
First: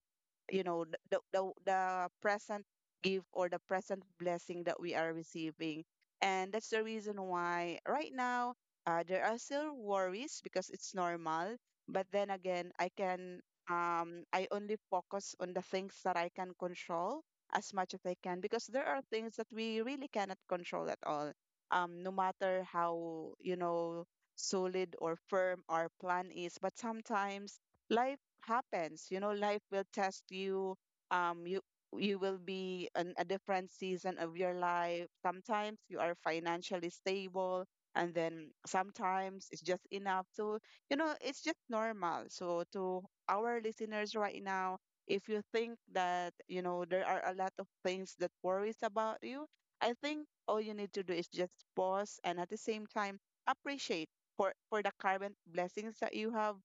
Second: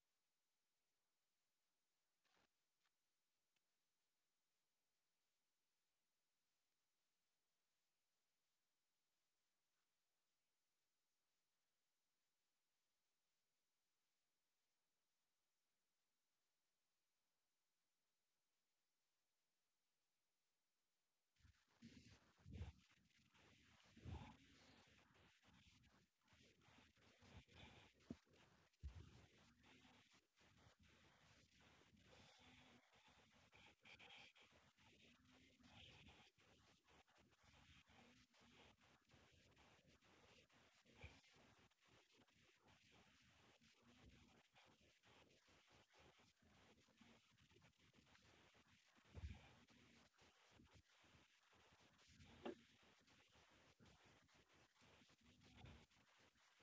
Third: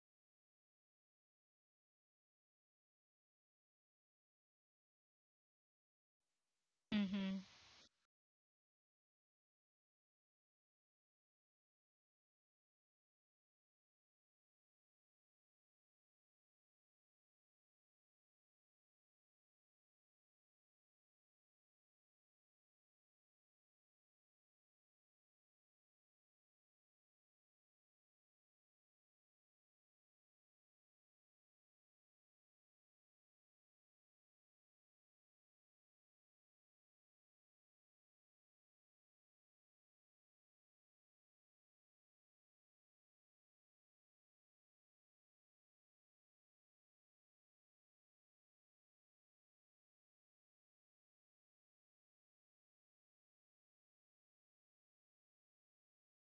C: you know, the present gift or the present blessing that we are receiving. And that's the reason
A: Mm-hmm.
C: why right now there are still worries because it's normal. But then again, I only focus on the things that I can control as much as I can, because there are things that we really cannot control at all, no matter how, you know, solid or firm our plan is. But sometimes life happens. You know, life will test you. You you will be in a different season of your life. Sometimes you are financially stable, and then sometimes it's just enough. So, you know, it's just normal. So, to our listeners right now, if you think that, you know, there are a lot of things that worries about you, I think all you need to do is just pause and at the same time appreciate for the current blessings that you have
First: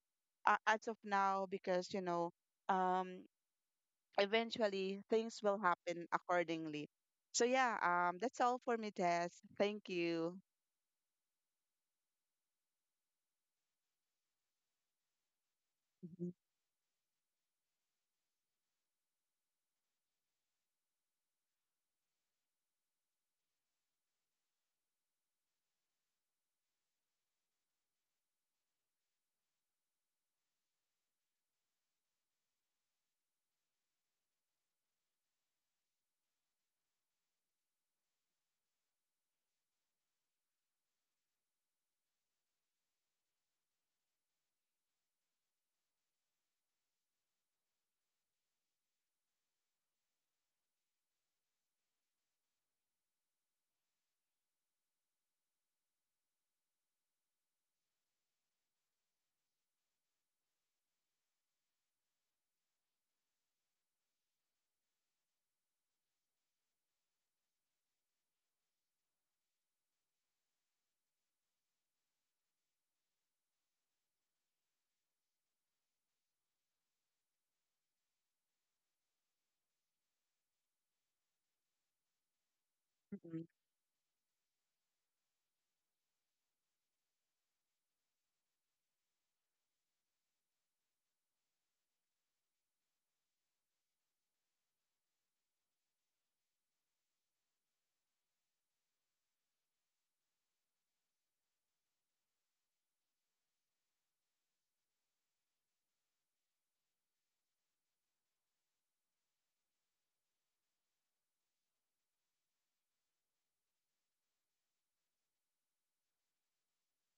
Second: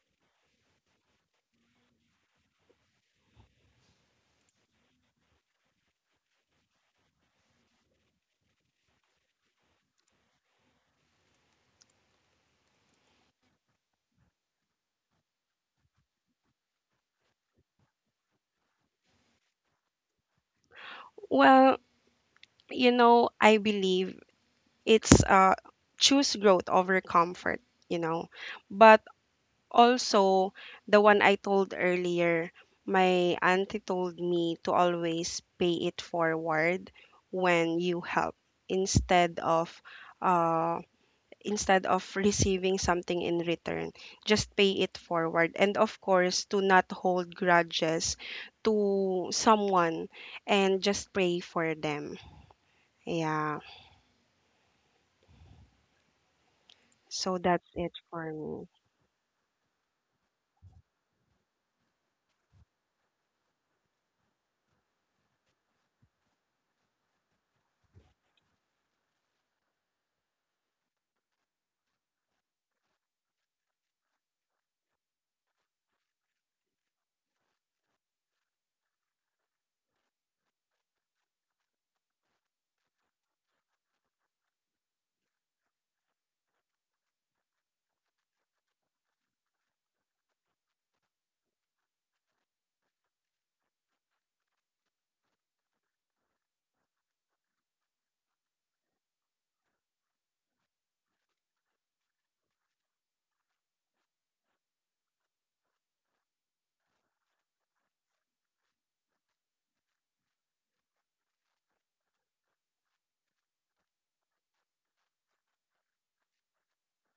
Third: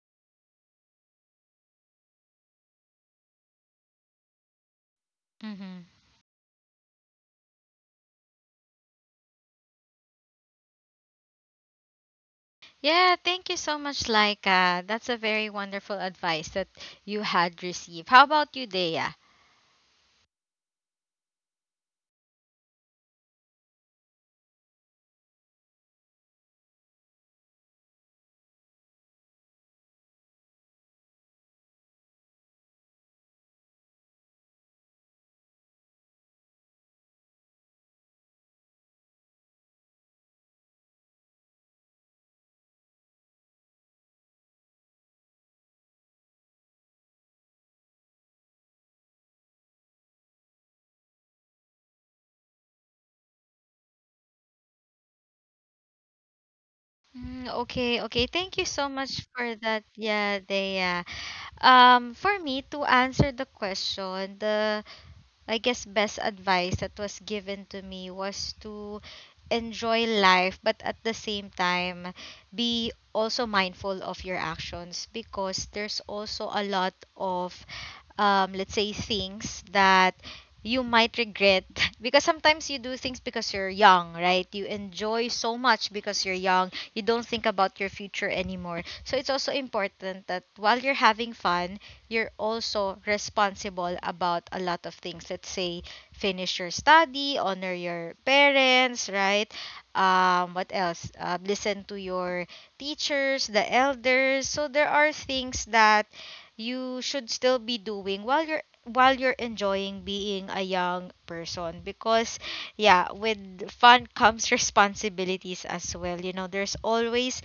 C: as of now, because, you know um eventually things will
A: Hmm.
C: happen accordingly. So yeah, that's all for me, Des. Thank you.
A: Yeah, thank you so much, Laika. That's a very wonderful
C: Mhm,
A: advice that you had received. How about you, Dea?
B: Well, you know, I believe it's choose growth over comfort, you know. But also the one I told earlier, my auntie told me to always pay it forward when you help, instead of uh instead of receiving something in return. Just pay it forward. And of course, to not hold grudges to someone, and just pray for them. Yeah.
A: Mm,
B: So
A: okay,
B: that's
A: okay.
B: it
A: Thank you
B: for
A: so
B: me.
A: much for that. Yeah, Dea. For me to answer the question, the I guess best advice that was given to me was to enjoy life, but at the same time, be also mindful of your actions because there's also a lot of let's say things that you might regret, because sometimes you do things
C: mhm,
A: because you're young, right? You enjoy so much because you're young, you don't think about your future anymore. So it's also important that while you're having fun, you're also responsible about a lot of things. Let's say, finish your study, honor your parents, right? What else Listen to your teachers, the elders. So there are things that you should still be doing while you're enjoying being a young person, because yeah, with fun comes responsibilities as well. You know, there's always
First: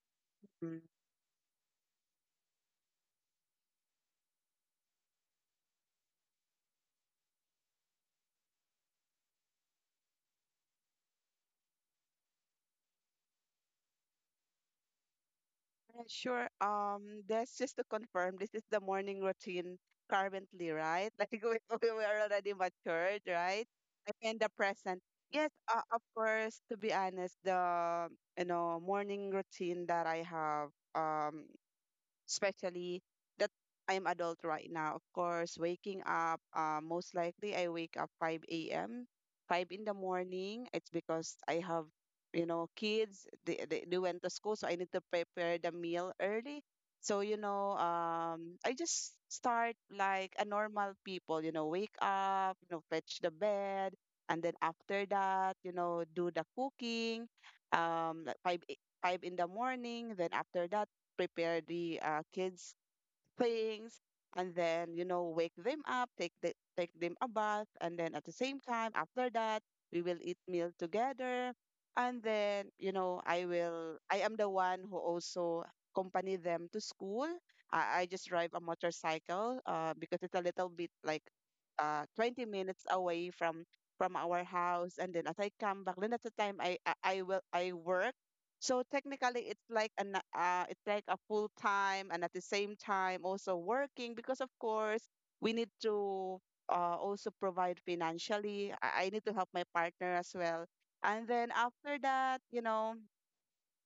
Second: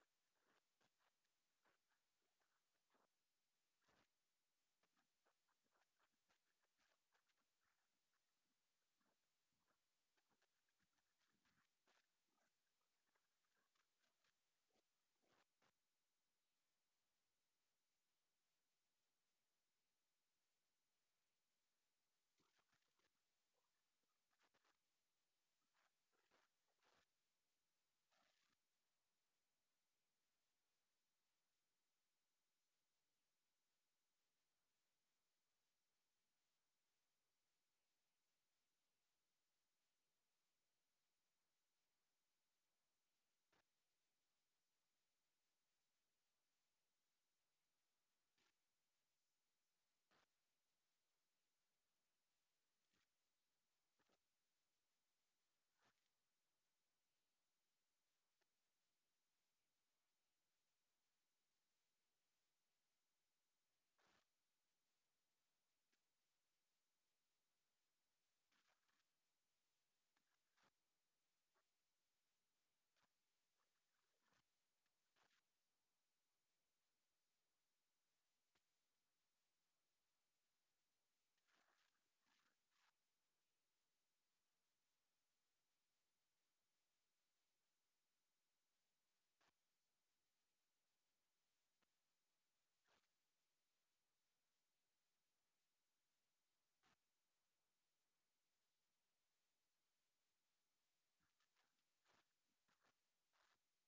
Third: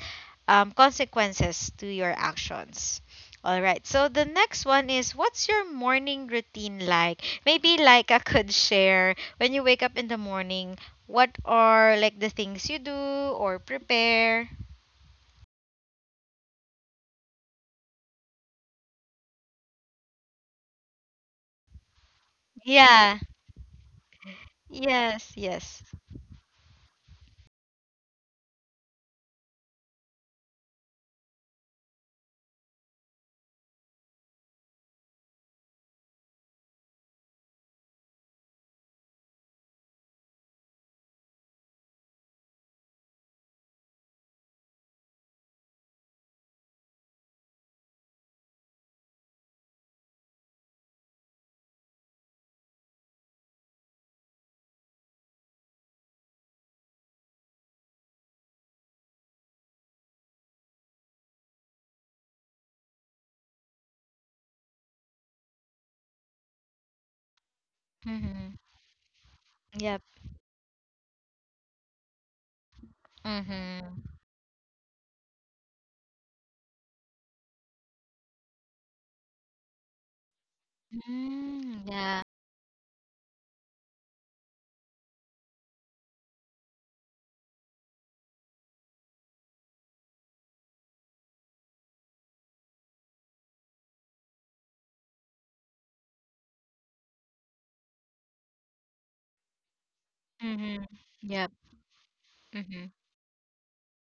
C: mhm.
A: consequences to your actions. All right, so the next one is what's your morning routine like? Maybe like I could share when you wake up in the morning, what are like the things you do or prepare?
C: Sure, that's just to confirm, this is the morning routine currently, right? Like we were already matured,
A: Yeah,
C: right? Like in the present. Yes,
A: yes,
C: of
A: yes.
C: course, to be honest, the morning routine that I have, especially that I'm adult right now. Of course, waking up, most likely I wake up 5 a.m., 5 in the morning. It's because I have, you know, kids. They went to school, so I need to prepare the meal early. So, you know, I just start like a normal people, you know, wake up, you know, fetch the bed. And then after that, you know, do the cooking, like 5, 5 in the morning. Then after that, prepare the kids things, and then, you know, wake them up, take them a bath, and then at the same
A: Mm-hmm.
C: time after that we
A: Yep.
C: will eat meal together. And then, you know, i will
A: Mm-hmm.
C: i am the one who also accompany them to school. I just drive a motorcycle, because it's a little bit like
A: Mm, yeah.
C: 20 minutes away from our house. And then as I come back, then at the time I work. So technically, it's like an it's like a full time, and at the same time also working, because of course we need to also provide financially. I need to help my partner as
A: Mm-hmm.
C: well. And
A: Yep.
C: then after that, you
A: Mm-hmm.
C: know,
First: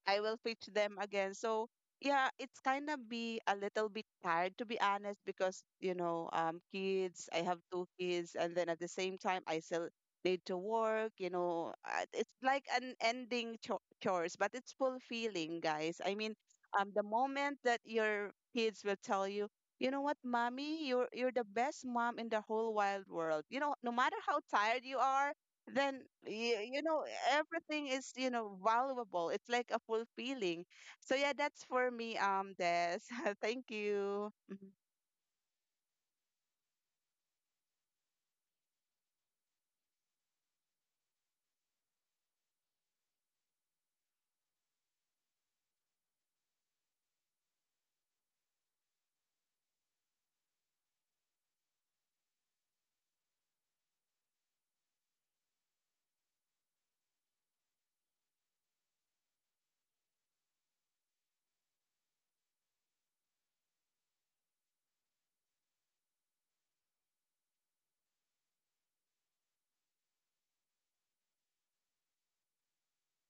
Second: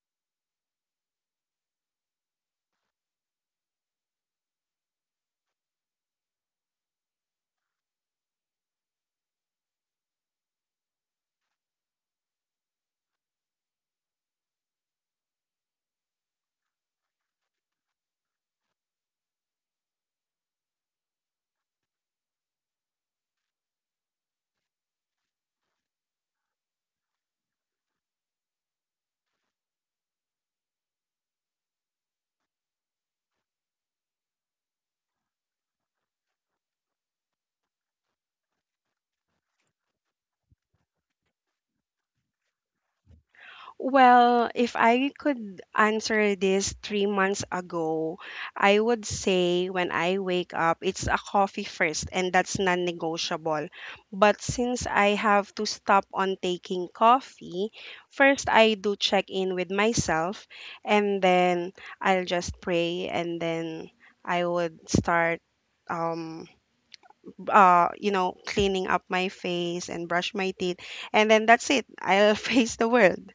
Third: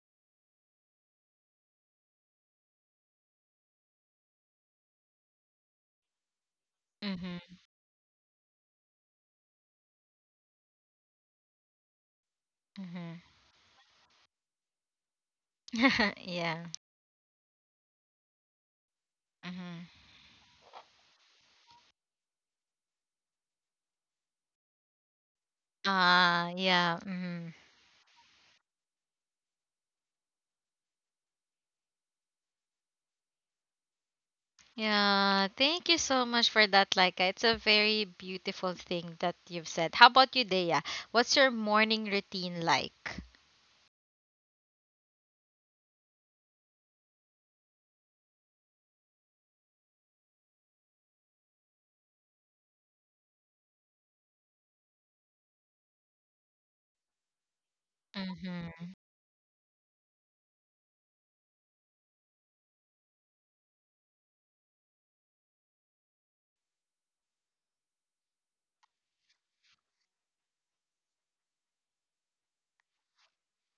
C: I will pitch them again. So yeah, it's kind of be a little bit tired, to be honest, because, you know, kids. I
A: Mm-hmm.
C: have 2 kids, and then at the same time I still need to work. You know. It's like an
A: Mm-hmm.
C: ending chores, but it's fulfilling, guys. I mean,
A: Yeah.
C: the moment that your kids will tell you.
A: Mm-hmm.
C: You know what, mommy? You're the best mom in the whole wide world. You know, no matter how tired you are, then
A: Ah.
C: you,
A: Yeah.
C: you know,
A: Mm-hmm.
C: everything is, you know, valuable. It's like a fulfilling. So yeah, that's for me, Des. Thank you. Mhm.
A: Yeah. Thank you so much for that, Laika. It's a very beautiful thing that you've said. How about you, Dea? What's your morning routine like?
B: Well, if I could answer this 3 months ago, I would say when I wake up, it's a coffee first, and that's non negotiable. But since I have to stop on taking coffee, first
A: Mm-hmm.
B: I do check in with myself, and then I'll just pray, and then I would start. Um, Cleaning up my face and brush my teeth, and then that's it. I'll face the world.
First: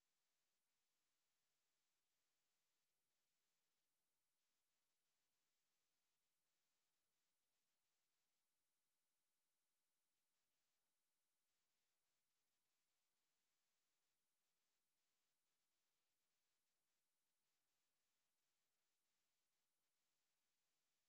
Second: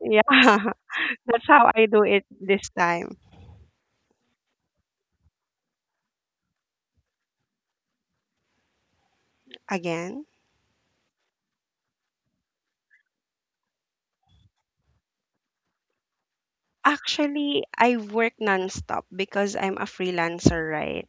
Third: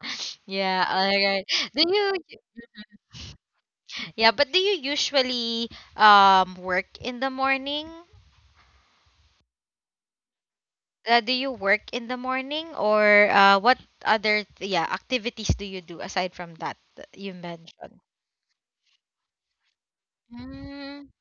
B: Yeah.
A: Yeah, all right.
B: That's how
A: Do
B: I do
A: you,
B: it this time.
A: yeah, but do you usually work in the morning?
B: Again,
A: Do you work in the morning or what other th- yeah activities do you do aside from that that you
B: actually,
A: mentioned?
B: I work nonstop because I'm a freelancer,
A: Mm,
B: right?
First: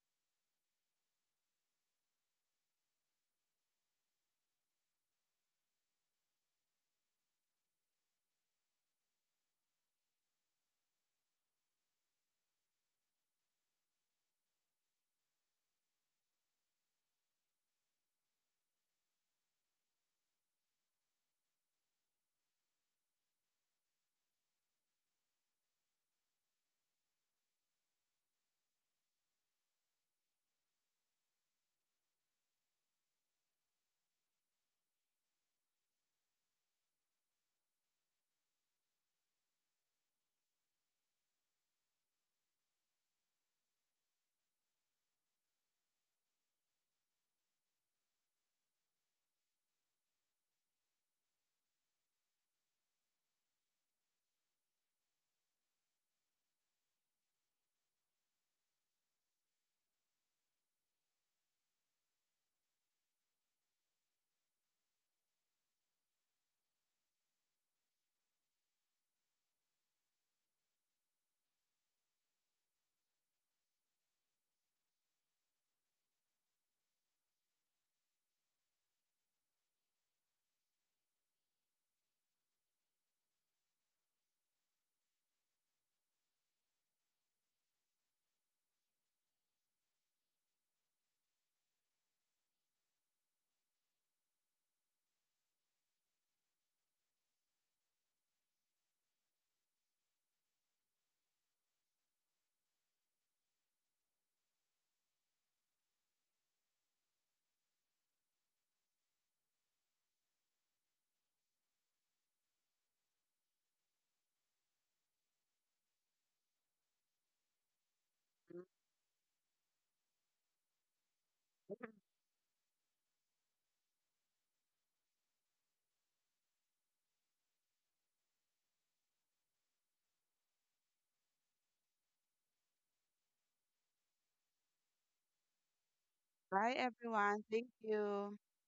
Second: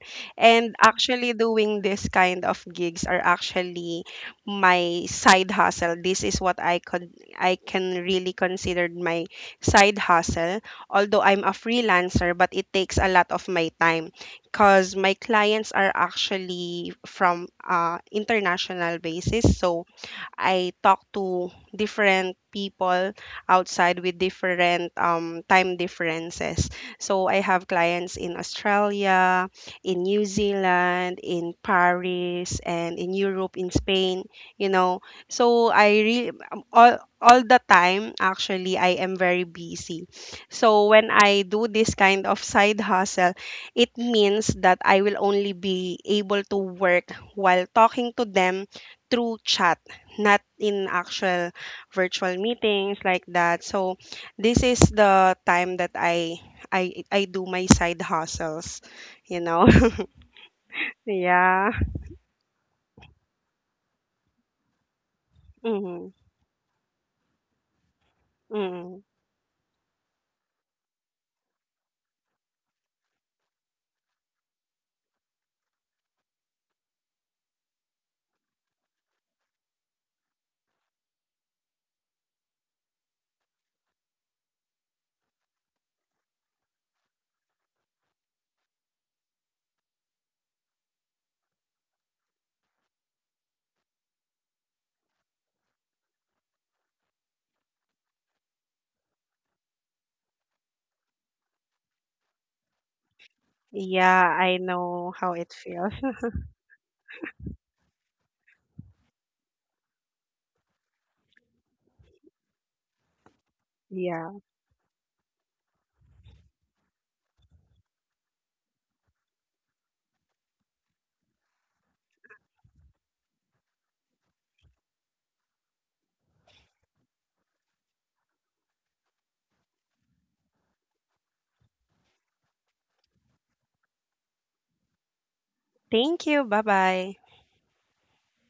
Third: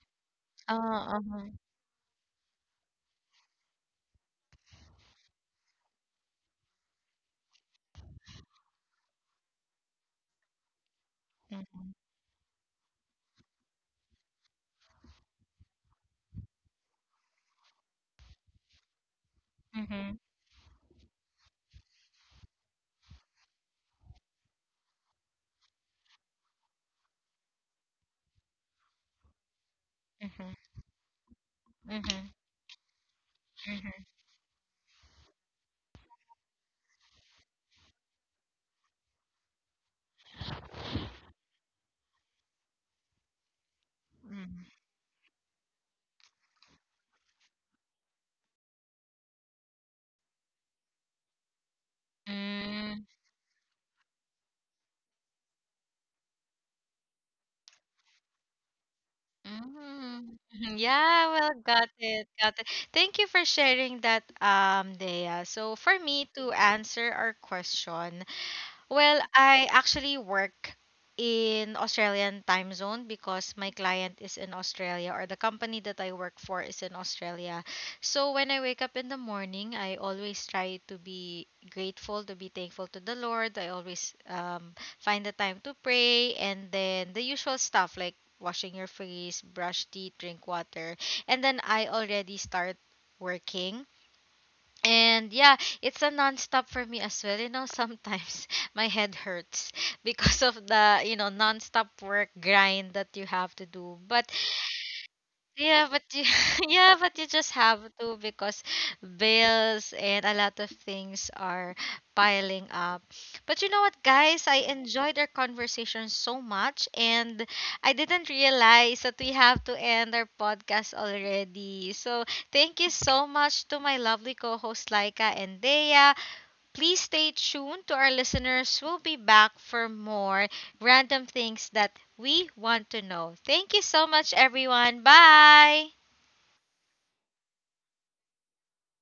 A: uh,
B: And actually,
A: uh-huh.
B: doing this kind of gigs are actually my side hustle. This is what I can really consider my side hustle. Although I'm a
A: Mhm,
B: freelancer, but it takes a lot of my time because my clients are actually from international basis. So
A: mhm,
B: I talk to different people outside with different time differences. So I have clients in Australia, in New
A: mhm,
B: Zealand, in
A: mhm,
B: Paris, and in Europe, in
A: mhm,
B: Spain, you know. So I really, all the time, actually, I am very busy. So when I do this kind of side hustle, it
A: mhm.
B: means that I will only be able to work while talking to them through chat, not in actual virtual
A: Mm,
B: meetings like that. So this is the time that I do my side hustles, you know.
A: mhm, mhm. Yeah, well, got
B: Yeah.
A: it, got it. Thank you for sharing that, Dea. So for me
B: Hmm.
A: to answer our question, well,
B: Hmm.
A: I actually work in Australian time zone because my client is in Australia, or the company that I work for is in Australia. So when I wake up in the morning, I always try to be grateful, to be thankful to the Lord. I always find the time to pray, and then the usual stuff like washing your face, brush teeth, drink water. And then I already start working, and yeah, it's a nonstop for me as well. You know, sometimes my head hurts because of the, you know, nonstop work grind that you have to do. But
B: Yeah, I know how it
A: yeah, but you,
B: feels.
A: yeah, but you just have to because bills and a lot of things are piling up. But you know what, guys? I
B: Yeah.
A: enjoyed our conversation so much, and I didn't realize that we have to end our podcast already. So thank you so much to my lovely co hosts Laika and Dea. Please stay tuned to our listeners. We'll be back for more random things that we want to know. Thank you so much, everyone. Bye.
B: Thank you.
C: Bye
B: Bye-bye.
C: everyone, thank you.